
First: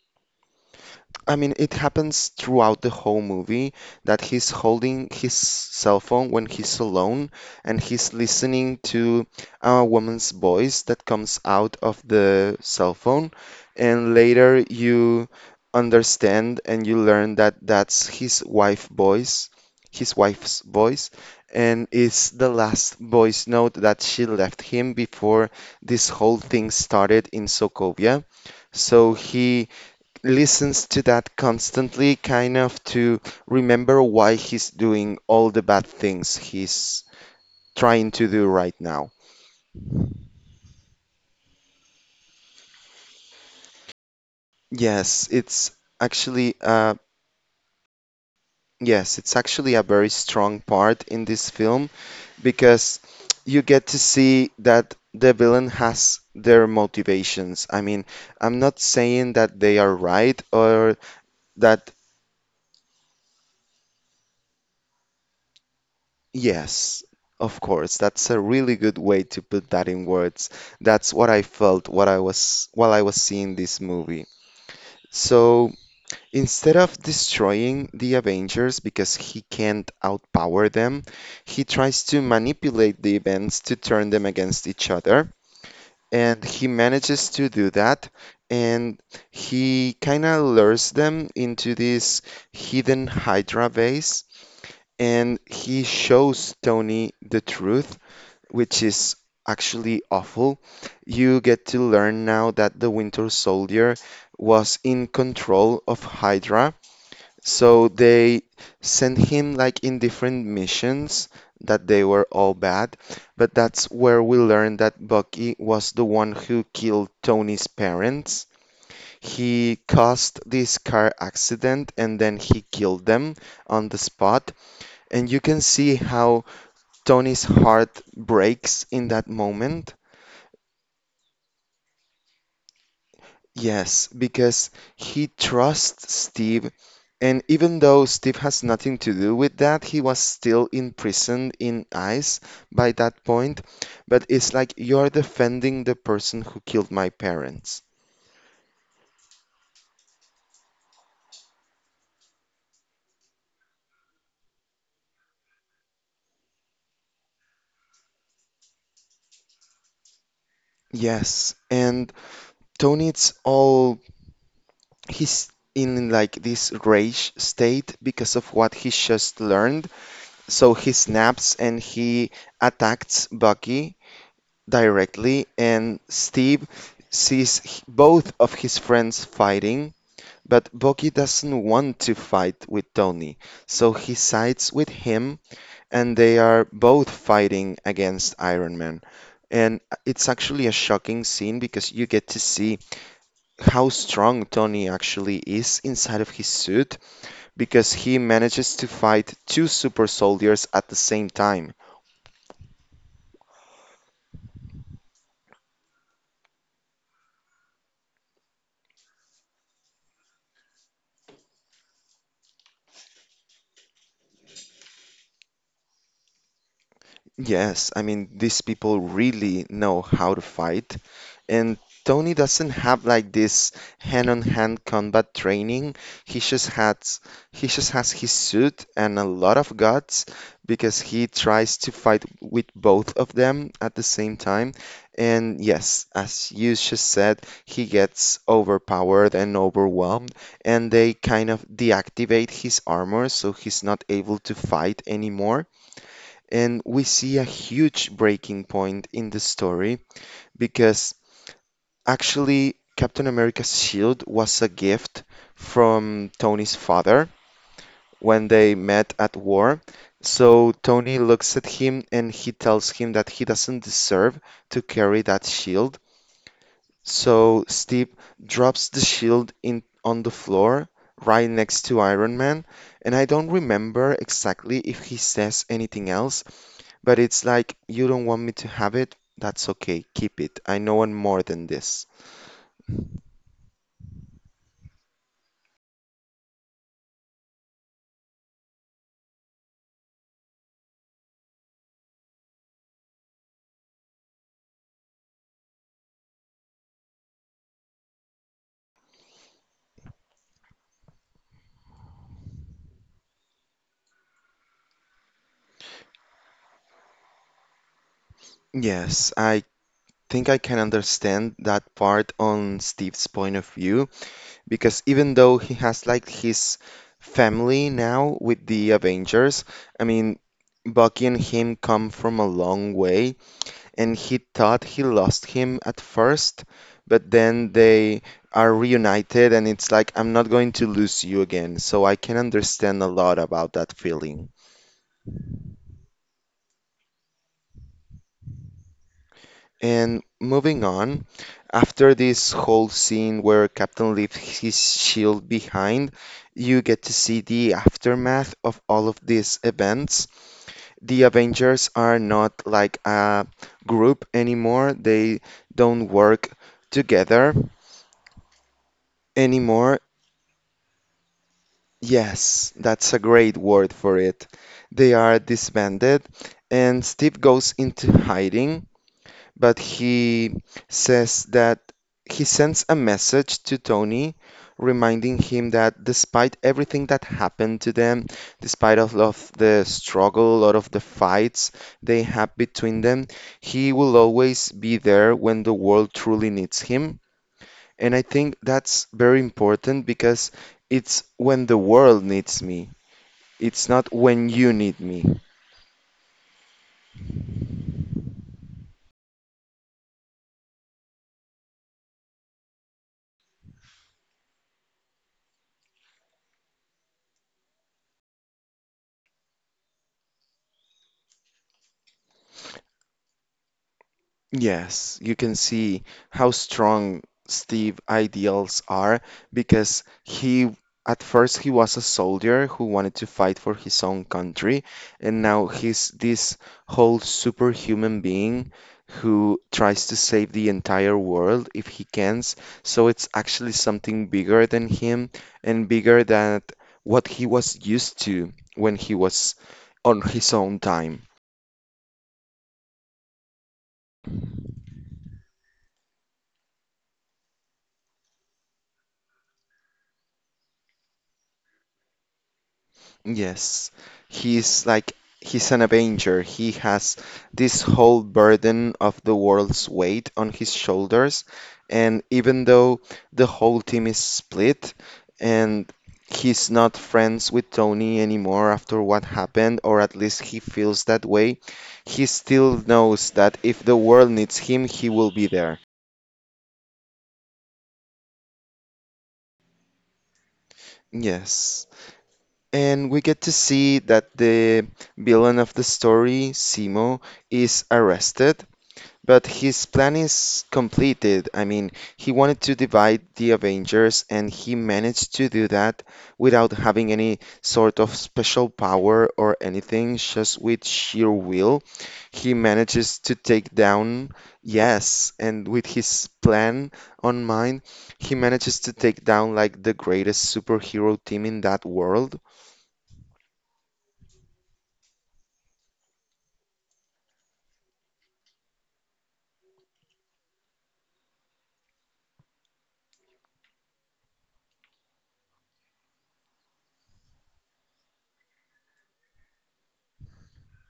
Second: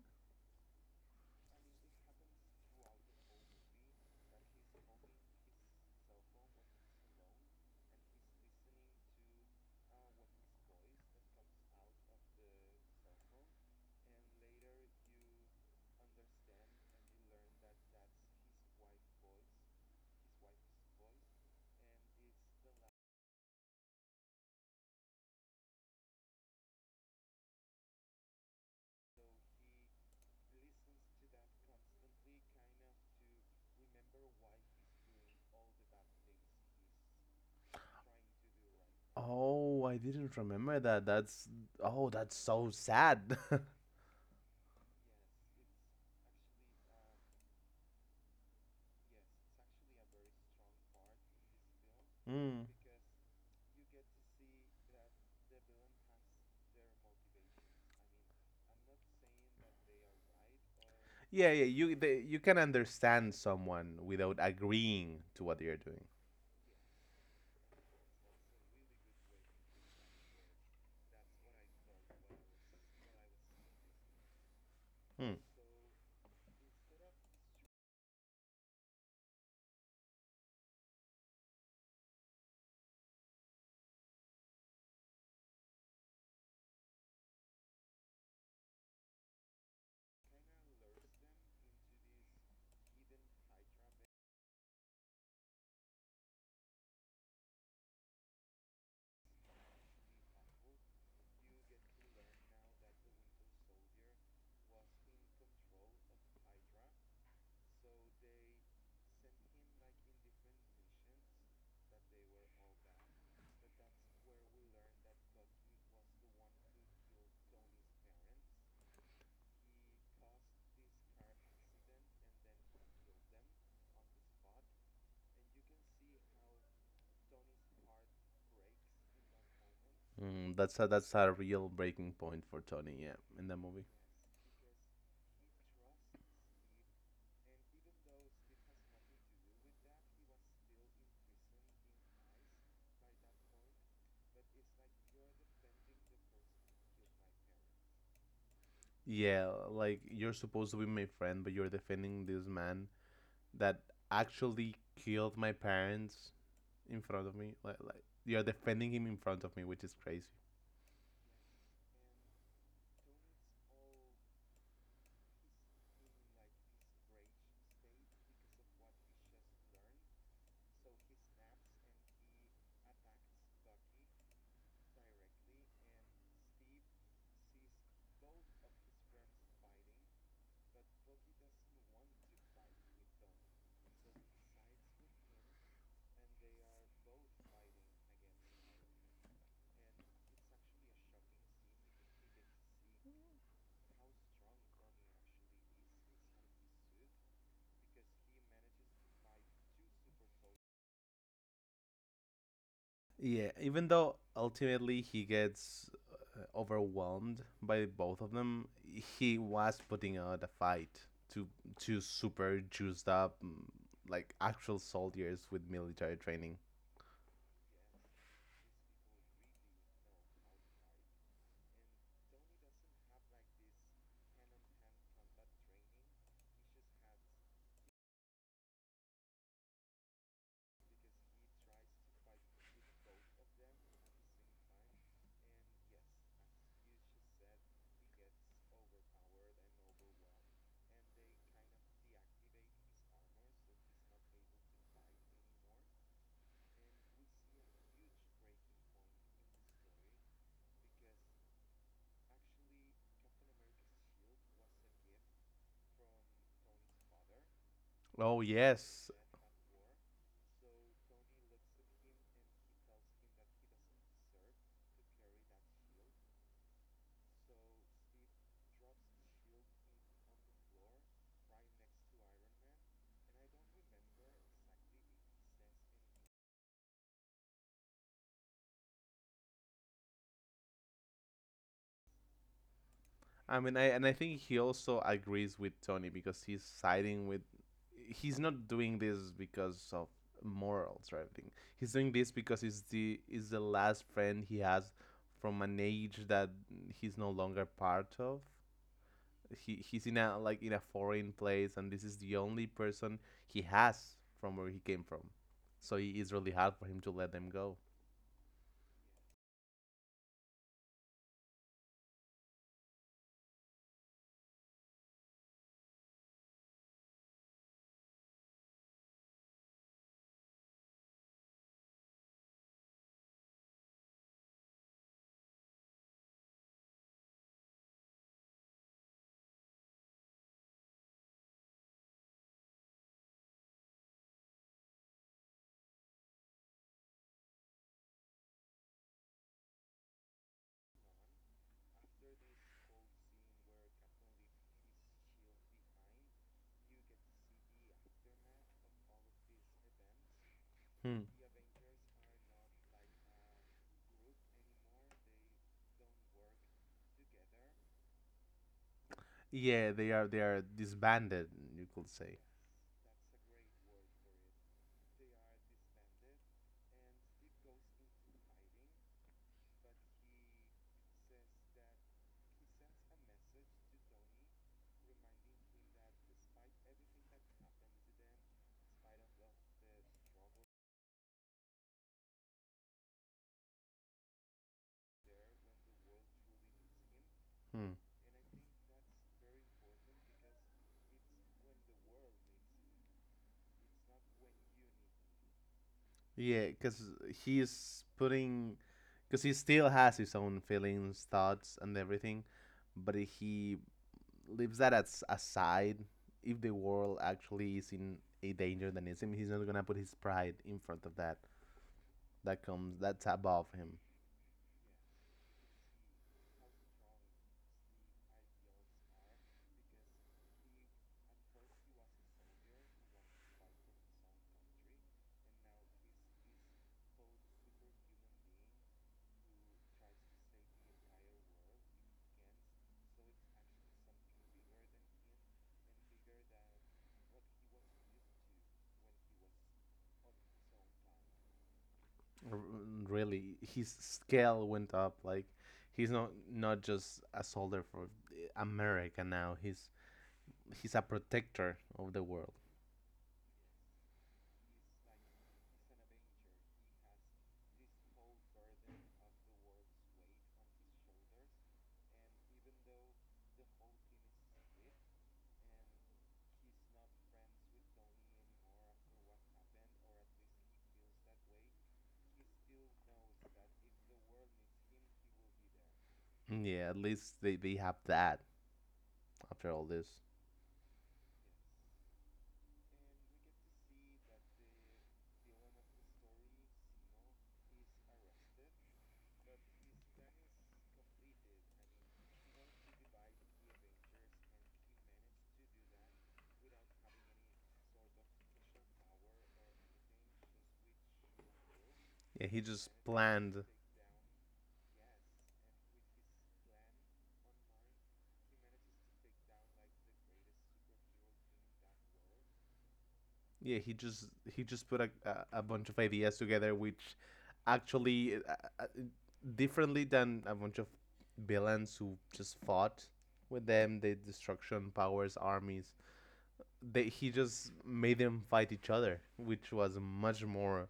[SPEAKER 1] I mean, it happens throughout the whole movie that he's holding his cell phone when he's alone and he's listening to a woman's voice that comes out of the cell phone. And later you understand and you learn that that's his wife voice, his wife's voice, and it's the last voice note that she left him before this whole thing started in Sokovia. So he listens to that constantly, kind of to remember why he's doing all the bad things he's trying to do right now.
[SPEAKER 2] Oh, I didn't remember that. That's Oh, that's so sad. (laughs)
[SPEAKER 1] Yes, it's actually uh yes, it's actually a very strong part in this film
[SPEAKER 2] Mm.
[SPEAKER 1] because you get to see that the villain has their motivations. I mean, I'm not saying that they are right or
[SPEAKER 2] Yeah, yeah.
[SPEAKER 1] that
[SPEAKER 2] You can understand someone without agreeing to what they are doing.
[SPEAKER 1] yes, of course. That's a really good way to put that in words. That's what I was while I was seeing this movie.
[SPEAKER 2] Mm.
[SPEAKER 1] So instead of destroying the Avengers because he can't outpower them, he tries to manipulate the events to turn them against each other. And he manages to do that. And He kind of lures them into this hidden Hydra base. And he shows Tony the truth, which is actually awful. You get to learn now that the Winter Soldier was in control of Hydra. So they sent him like in different missions that they were all bad. But that's where we learned that Bucky was the one who killed Tony's parents. He caused this car accident and then he killed them on the spot. And you can see how Tony's heart breaks in that moment.
[SPEAKER 2] Mm, that's a real breaking point for Tony. Yeah, in that movie.
[SPEAKER 1] Yes, because he trusts Steve, and even though Steve has nothing to do with that, he was still imprisoned in ice by that point. But it's like, you're defending the person who killed my parents.
[SPEAKER 2] Yeah, like you're supposed to be my friend, but you're defending this man that actually killed my parents in front of me. Like you're defending him in front of me, which is crazy.
[SPEAKER 1] Yes, and Tony, it's all, he's in like this rage state because of what he just learned. So he snaps and he attacks Bucky directly, and Steve both of his friends fighting, but Bucky doesn't want to fight with Tony, so he sides with him, and they are both fighting against Iron Man. And it's actually a shocking scene because you get to see how strong Tony actually is inside of his suit, because he manages to fight two super soldiers at the same time.
[SPEAKER 2] Yeah, even though ultimately he gets overwhelmed by both of them, he was putting out a fight to two super juiced up, like, actual soldiers with military training.
[SPEAKER 1] Yes, I mean, these people really know how to fight. And Tony doesn't have like this hand-on-hand combat training. He just has, he just has his suit and a lot of guts, because he tries to fight with both of them at the same time. And yes, as you just said, he gets overpowered and overwhelmed, and they kind of deactivate his armor so he's not able to fight anymore. And we see a huge breaking point in the story, because actually, Captain America's shield was a gift from Tony's father
[SPEAKER 2] Oh
[SPEAKER 1] when they
[SPEAKER 2] yes.
[SPEAKER 1] met at war. So Tony looks at him and he tells him that he doesn't deserve to carry that shield. So Steve drops the shield in on the floor right next to Iron Man, and I don't remember exactly if he says anything else, but it's like, you don't want me to have it? That's okay, keep it. I know I'm more than this.
[SPEAKER 2] I mean, I think he also agrees with Tony, because he's siding with. He's not doing this because of morals or anything. He's doing this because he's the last friend he has from an age that he's no longer part of. He's in a, like, in a foreign place, and this is the only person he has from where he came from. So it is really hard for him to let them go.
[SPEAKER 1] Yes, I think I can understand that part on Steve's point of view, because even though he has like his family now with the Avengers, I mean, Bucky and him come from a long way, and he thought he lost him at first, but then they are reunited, and it's like, I'm not going to lose you again. So I can understand a lot about that feeling. And moving on, after this whole scene where Captain leaves his shield behind, you get to see the aftermath of all of these events.
[SPEAKER 2] Hmm.
[SPEAKER 1] The Avengers are not like a group anymore, they don't work together
[SPEAKER 2] Yeah,
[SPEAKER 1] anymore.
[SPEAKER 2] they are disbanded, you could say.
[SPEAKER 1] Yes, that's a great word for it. They are disbanded, and Steve goes into hiding, but he says that, he sends a message to Tony reminding him that despite everything that happened to them, despite of the struggle, a lot of the fights they have between them, he will always be there when the world truly needs him.
[SPEAKER 2] Hmm.
[SPEAKER 1] And I think that's very important, because it's when the world needs me. It's not when you need me.
[SPEAKER 2] Yeah, because he's because he still has his own feelings, thoughts, and everything, but he leaves that as aside. If the world actually is in a danger than it's him, he's not gonna put his pride in front of that. That's above him.
[SPEAKER 1] Yes, you can see how strong Steve ideals are, because he, at first he was a soldier who wanted to fight for his own country, and now he's this whole superhuman being who tries to save the entire world if he can. So it's actually something bigger than him, and bigger than what he was used to when he was on his own time.
[SPEAKER 2] R- Really, his scale went up. Like, he's not just a soldier for America now. He's a protector of the world.
[SPEAKER 1] Yes, he's like, he's an avenger. He has this whole burden of the world's weight on his shoulders, and even though the whole team is split and he's not friends with Tony anymore after what happened, or at least he feels that way, he still knows that if the world needs him, he will be there.
[SPEAKER 2] Yeah, at least they have that after all this.
[SPEAKER 1] Yes. And we get to see that the villain of the story, Simo, is arrested. But his plan is completed. I mean, he wanted to divide the Avengers, and he managed to do that without having any sort of special power or anything, just with sheer will.
[SPEAKER 2] Yeah,
[SPEAKER 1] He
[SPEAKER 2] he just
[SPEAKER 1] manages to
[SPEAKER 2] planned.
[SPEAKER 1] take down, yes, and with his plan on mind, he manages to take down like the greatest superhero team in that world.
[SPEAKER 2] Yeah, he just put a bunch of ideas together, which actually, uh, differently than a bunch of villains who just fought with them, the destruction powers armies. They He just made them fight each other, which was much more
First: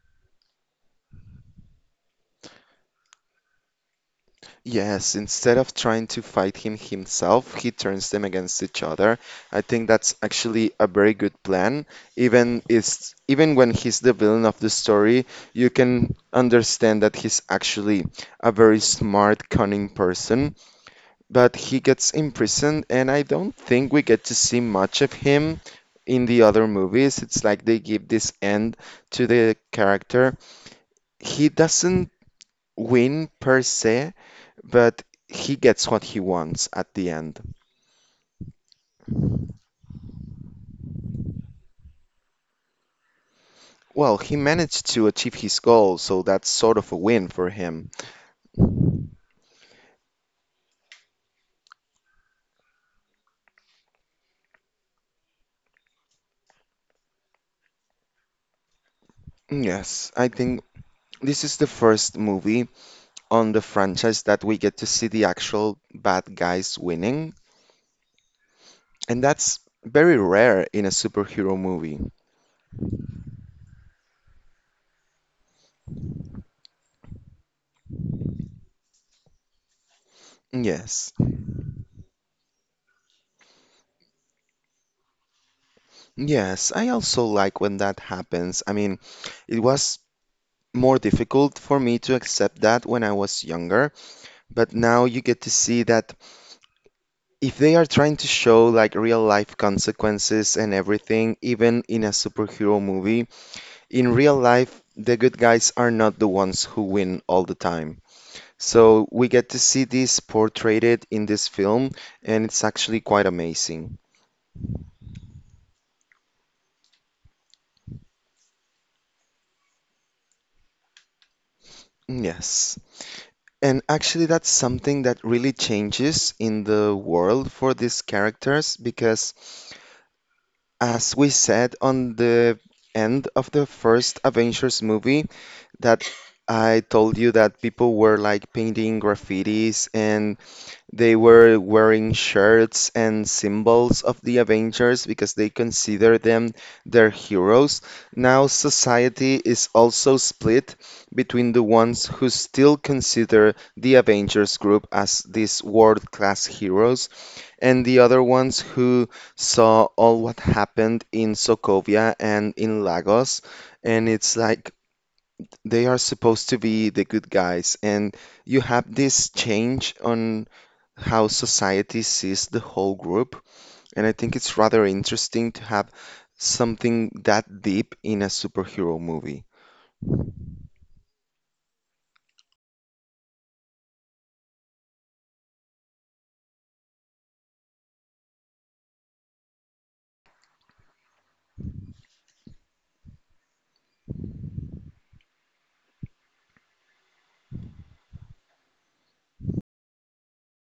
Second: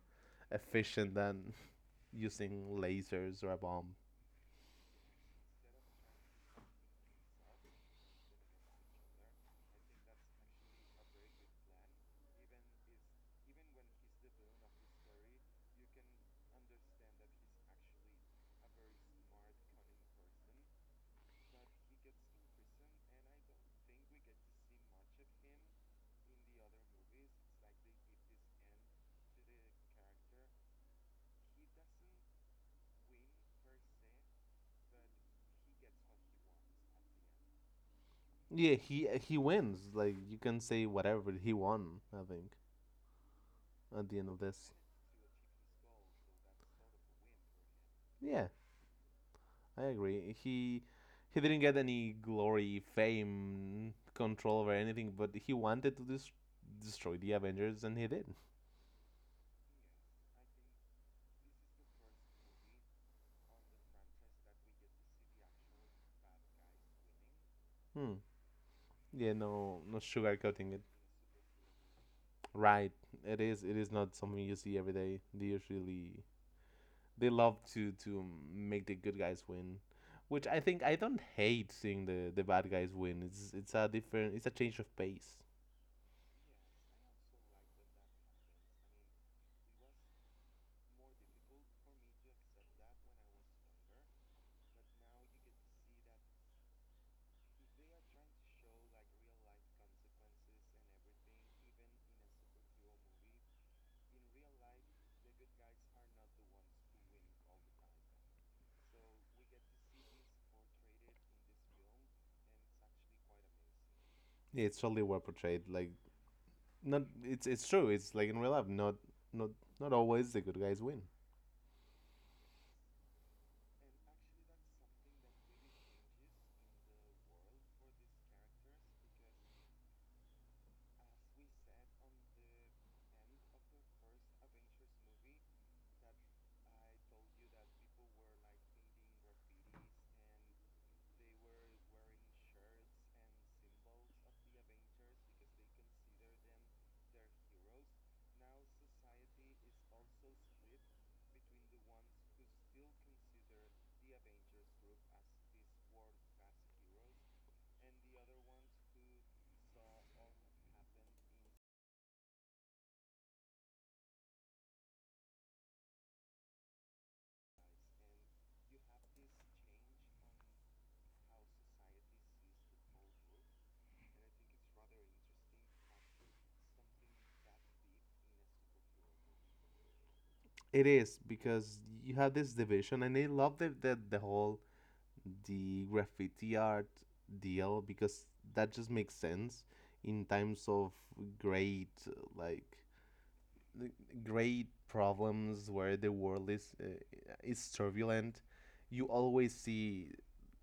[SPEAKER 2] efficient than (laughs) using lasers or a bomb.
[SPEAKER 1] Yes, instead of trying to fight him himself, he turns them against each other. I think that's actually a very good plan. Even when he's the villain of the story, you can understand that he's actually a very smart, cunning person. But he gets imprisoned, and I don't think we get to see much of him in the other movies. It's like they give this end to the character. He doesn't win per se, but he gets what he wants at the end.
[SPEAKER 2] Yeah, he wins. Like, you can say whatever, but he won, I think, at
[SPEAKER 1] Well,
[SPEAKER 2] the end
[SPEAKER 1] he
[SPEAKER 2] of this.
[SPEAKER 1] managed to achieve his goal, so that's sort of a win for him.
[SPEAKER 2] Yeah, I agree. He didn't get any glory, fame, control over anything, but he wanted to destroy the Avengers, and he did.
[SPEAKER 1] Mm, yes, I think this is the first movie on the franchise that we get to see the actual bad guys winning,
[SPEAKER 2] Hmm.
[SPEAKER 1] and
[SPEAKER 2] Yeah,
[SPEAKER 1] that's
[SPEAKER 2] no, no
[SPEAKER 1] very rare
[SPEAKER 2] sugarcoating it.
[SPEAKER 1] in a superhero movie.
[SPEAKER 2] Right. It is. It is not something you see every day. They usually, they love to make the good guys win, which, I think, I
[SPEAKER 1] Yes.
[SPEAKER 2] don't hate seeing the bad guys win. It's a different. It's a change of pace.
[SPEAKER 1] Yes, I also like when that happens. I mean, it was more difficult for me to accept that when I was younger, but now you get to see that if they are trying to show like real life consequences and everything, even in a superhero movie, in real life, the good guys are not the ones who win all the time. So we get to see this portrayed in this film, and it's actually quite amazing.
[SPEAKER 2] Yeah, it's totally well portrayed. Like, not. It's true. It's like in real life. Not Not always the good guys win.
[SPEAKER 1] Yes. And actually, that's something that really changes in the world for these characters, because as we said on the end of the first Avengers movie, that, I told you that people were like painting graffitis and they were wearing shirts and symbols of the Avengers because they consider them their heroes. Now, society is also split between the ones who still consider the Avengers group as these world-class heroes and the other ones who saw all what happened in Sokovia and in Lagos. And it's like, they are supposed to be the good guys, and you have this change on how society sees the whole group. And I think it's rather interesting to have something that deep in a superhero movie.
[SPEAKER 2] It is, because you have this division, and I love the whole the graffiti art deal, because that just makes sense in times of great like the great problems where the world is, is turbulent. You always see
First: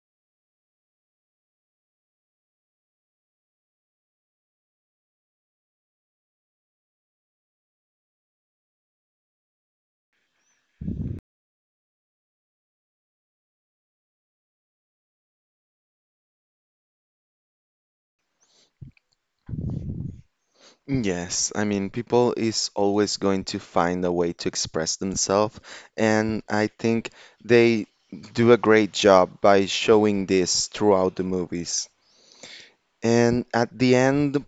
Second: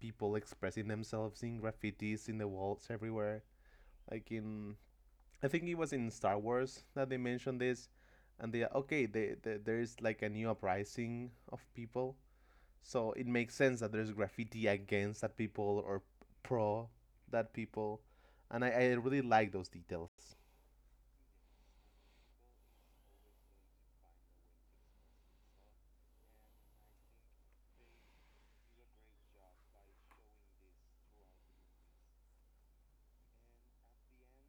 [SPEAKER 2] people expressing themselves in graffitis in the walls everywhere, like in, I think it was in Star Wars that they mentioned this, and they okay, they, there is like a new uprising of people, so it makes sense that there's graffiti against that people or pro that people, and I really like those details.
[SPEAKER 1] Yes, I mean, people is always going to find a way to express themselves, and I think they do a great job by showing this throughout the movies. And at the end,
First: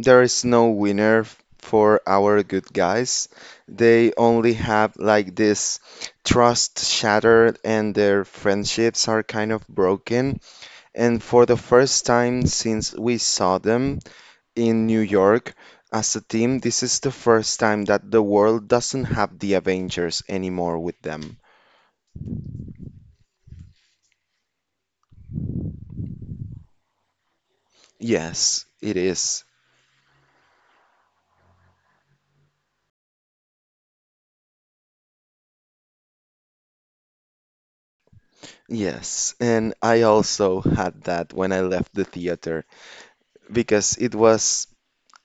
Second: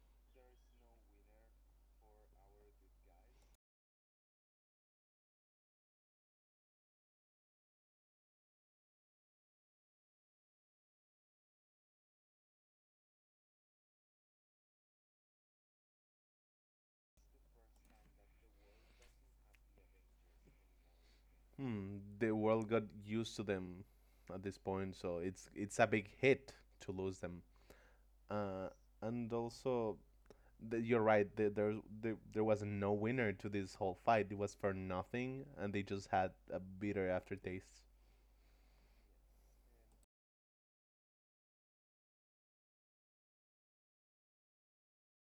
[SPEAKER 1] there is no winner for our good guys. They only have like this trust shattered and their friendships are kind of broken. And for the first time since we saw them in New York as a team, this is the first time that the world doesn't have the Avengers anymore with them.
[SPEAKER 2] Hmm, the world got used to them at this point, so it's a big hit to lose them, uh,
[SPEAKER 1] Yes, it
[SPEAKER 2] and
[SPEAKER 1] is.
[SPEAKER 2] also you're right. There was no winner to this whole fight. It was for nothing, and they just had a bitter aftertaste.
[SPEAKER 1] Yes, and I also had that when I left the theater because it was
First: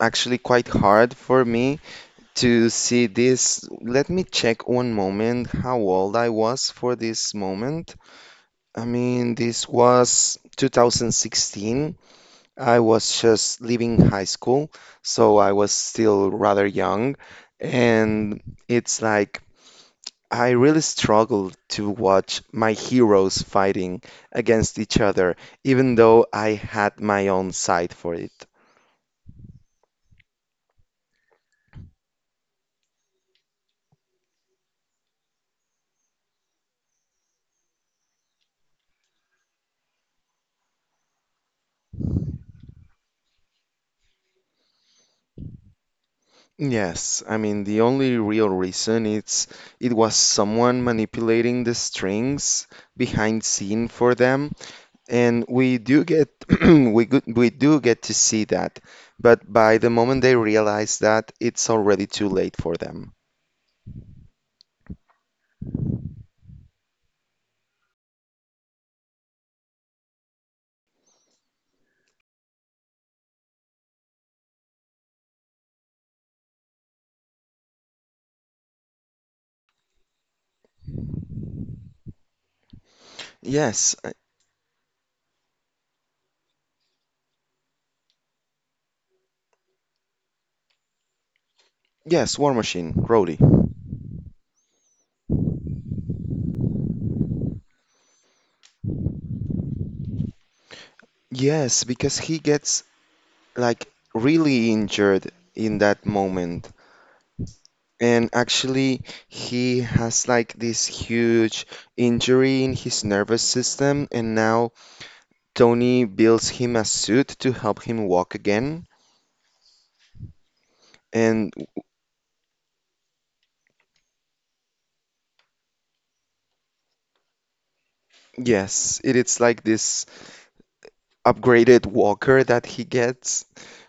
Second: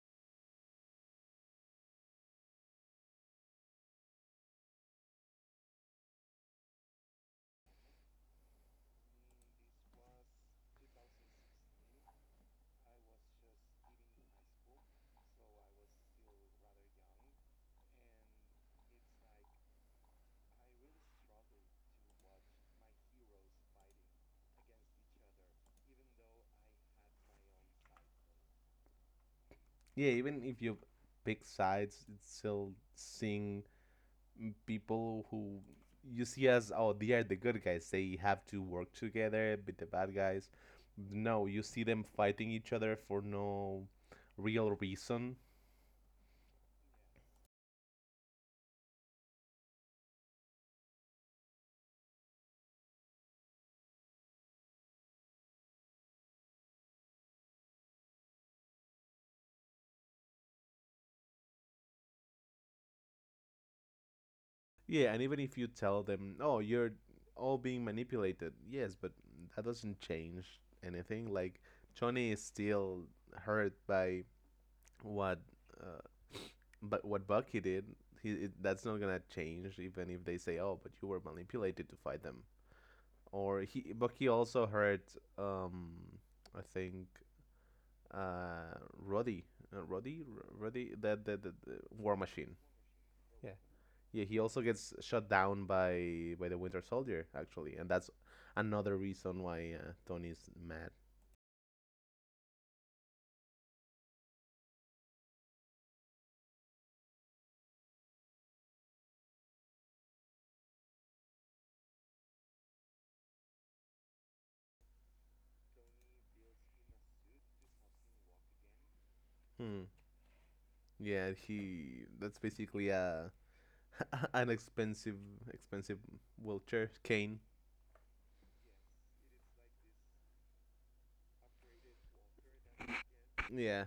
[SPEAKER 1] actually quite hard for me to see this. Let me check one moment how old I was for this moment. I mean, this was 2016. I was just leaving high school, so I was still rather young. And it's like, I really struggled to watch my heroes fighting against each other, even though I had my own side for it.
[SPEAKER 2] Yeah, even if you pick sides, it's still seeing people who you see as, oh, they are the good guys. They have to work together, beat the bad guys. No, you see them fighting each other for no real reason.
[SPEAKER 1] Yes, I mean, the only real reason, it's, it was someone manipulating the strings behind scene for them, and we do get (clears throat) we do get to see that, but by the moment they realize that, it's already too late for them.
[SPEAKER 2] Yeah, and even if you tell them, "Oh, you're all being manipulated," yes, but that doesn't change anything. Like, Johnny is still hurt by what, uh, what Bucky did. That's not gonna change, even if they say, "Oh, but you were manipulated to fight them." Or he,
[SPEAKER 1] Yes,
[SPEAKER 2] Bucky also hurt. Um, I think, uh, Roddy, Roddy, the War
[SPEAKER 1] yes, War
[SPEAKER 2] Machine.
[SPEAKER 1] Machine, Rhodey.
[SPEAKER 2] Yeah, he also gets shot down by the Winter Soldier, actually, and that's another reason why Tony's mad.
[SPEAKER 1] Yes, because he gets like really injured in that moment. And actually, he has like this huge injury in his nervous system, and now Tony builds him a suit to help him walk again.
[SPEAKER 2] Hmm. Yeah,
[SPEAKER 1] And
[SPEAKER 2] he, that's basically a (laughs) an expensive expensive wheelchair cane.
[SPEAKER 1] yes, it is like this upgraded walker that he gets.
[SPEAKER 2] Yeah.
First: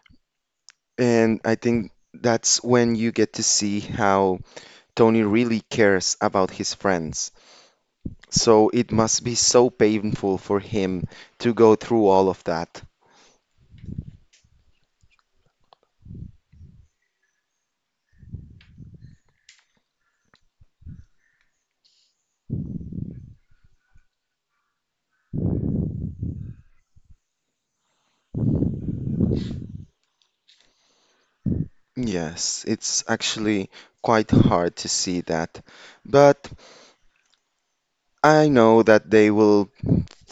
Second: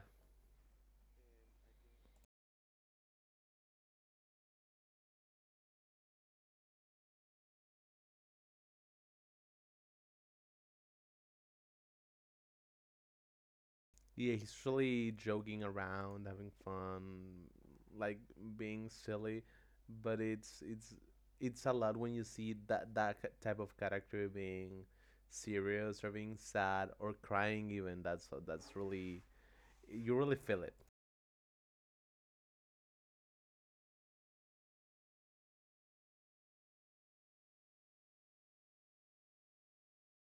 [SPEAKER 1] And I think that's when you get to see how Tony really cares about his friends. So it must be so painful for him to go through all of that.
[SPEAKER 2] Yeah, he's really joking around, having fun, like, being silly, but it's a lot when you see that type of character being serious or being sad or crying even. That's really, you really feel it.
[SPEAKER 1] Yes, it's actually quite hard to see that. But I know that they will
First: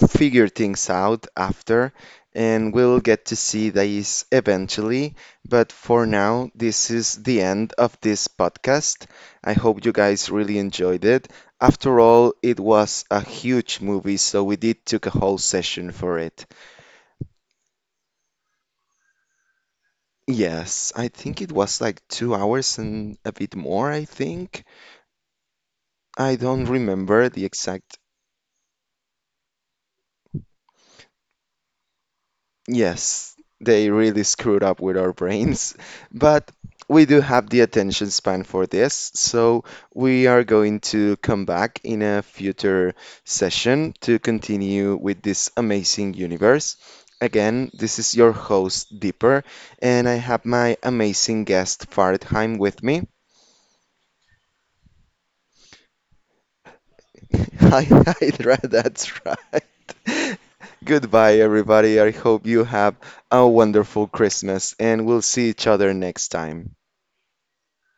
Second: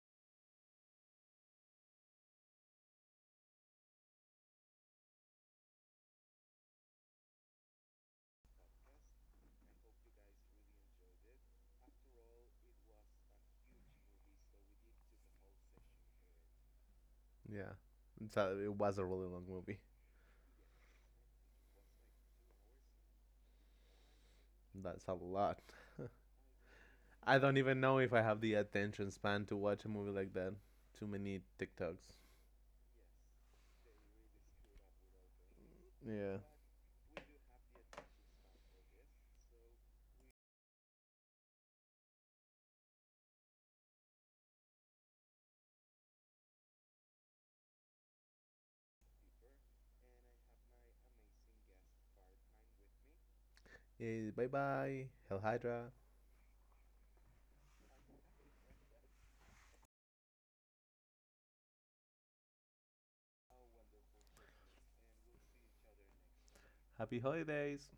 [SPEAKER 1] figure things out after, and we'll get to see these eventually. But for now, this is the end of this podcast. I hope you guys really enjoyed it. After all, it was a huge movie, so we did took a whole session for it.
[SPEAKER 2] Yeah. So it was a really long movie.
[SPEAKER 1] Yes, I think it was like 2 hours and a bit more, I think.
[SPEAKER 2] That's a lot.
[SPEAKER 1] I don't
[SPEAKER 2] (laughs)
[SPEAKER 1] remember
[SPEAKER 2] I
[SPEAKER 1] the
[SPEAKER 2] don't even
[SPEAKER 1] exact.
[SPEAKER 2] know if I have the attention span to watch a movie like that. Too many TikToks.
[SPEAKER 1] Yes, they really screwed up with our brains, (laughs)
[SPEAKER 2] Yeah.
[SPEAKER 1] but we do have the attention span for this, so we are going to come back in a future session to continue with this amazing universe. Again, this is your host, Deeper, and I have my amazing guest, Fartheim, with me.
[SPEAKER 2] Yeah, bye bye. Hell Hydra.
[SPEAKER 1] (laughs) Hi, hi, Dra- that's right. (laughs) Goodbye, everybody. I hope you have a wonderful Christmas, and we'll see each other next time.
[SPEAKER 2] Happy holidays.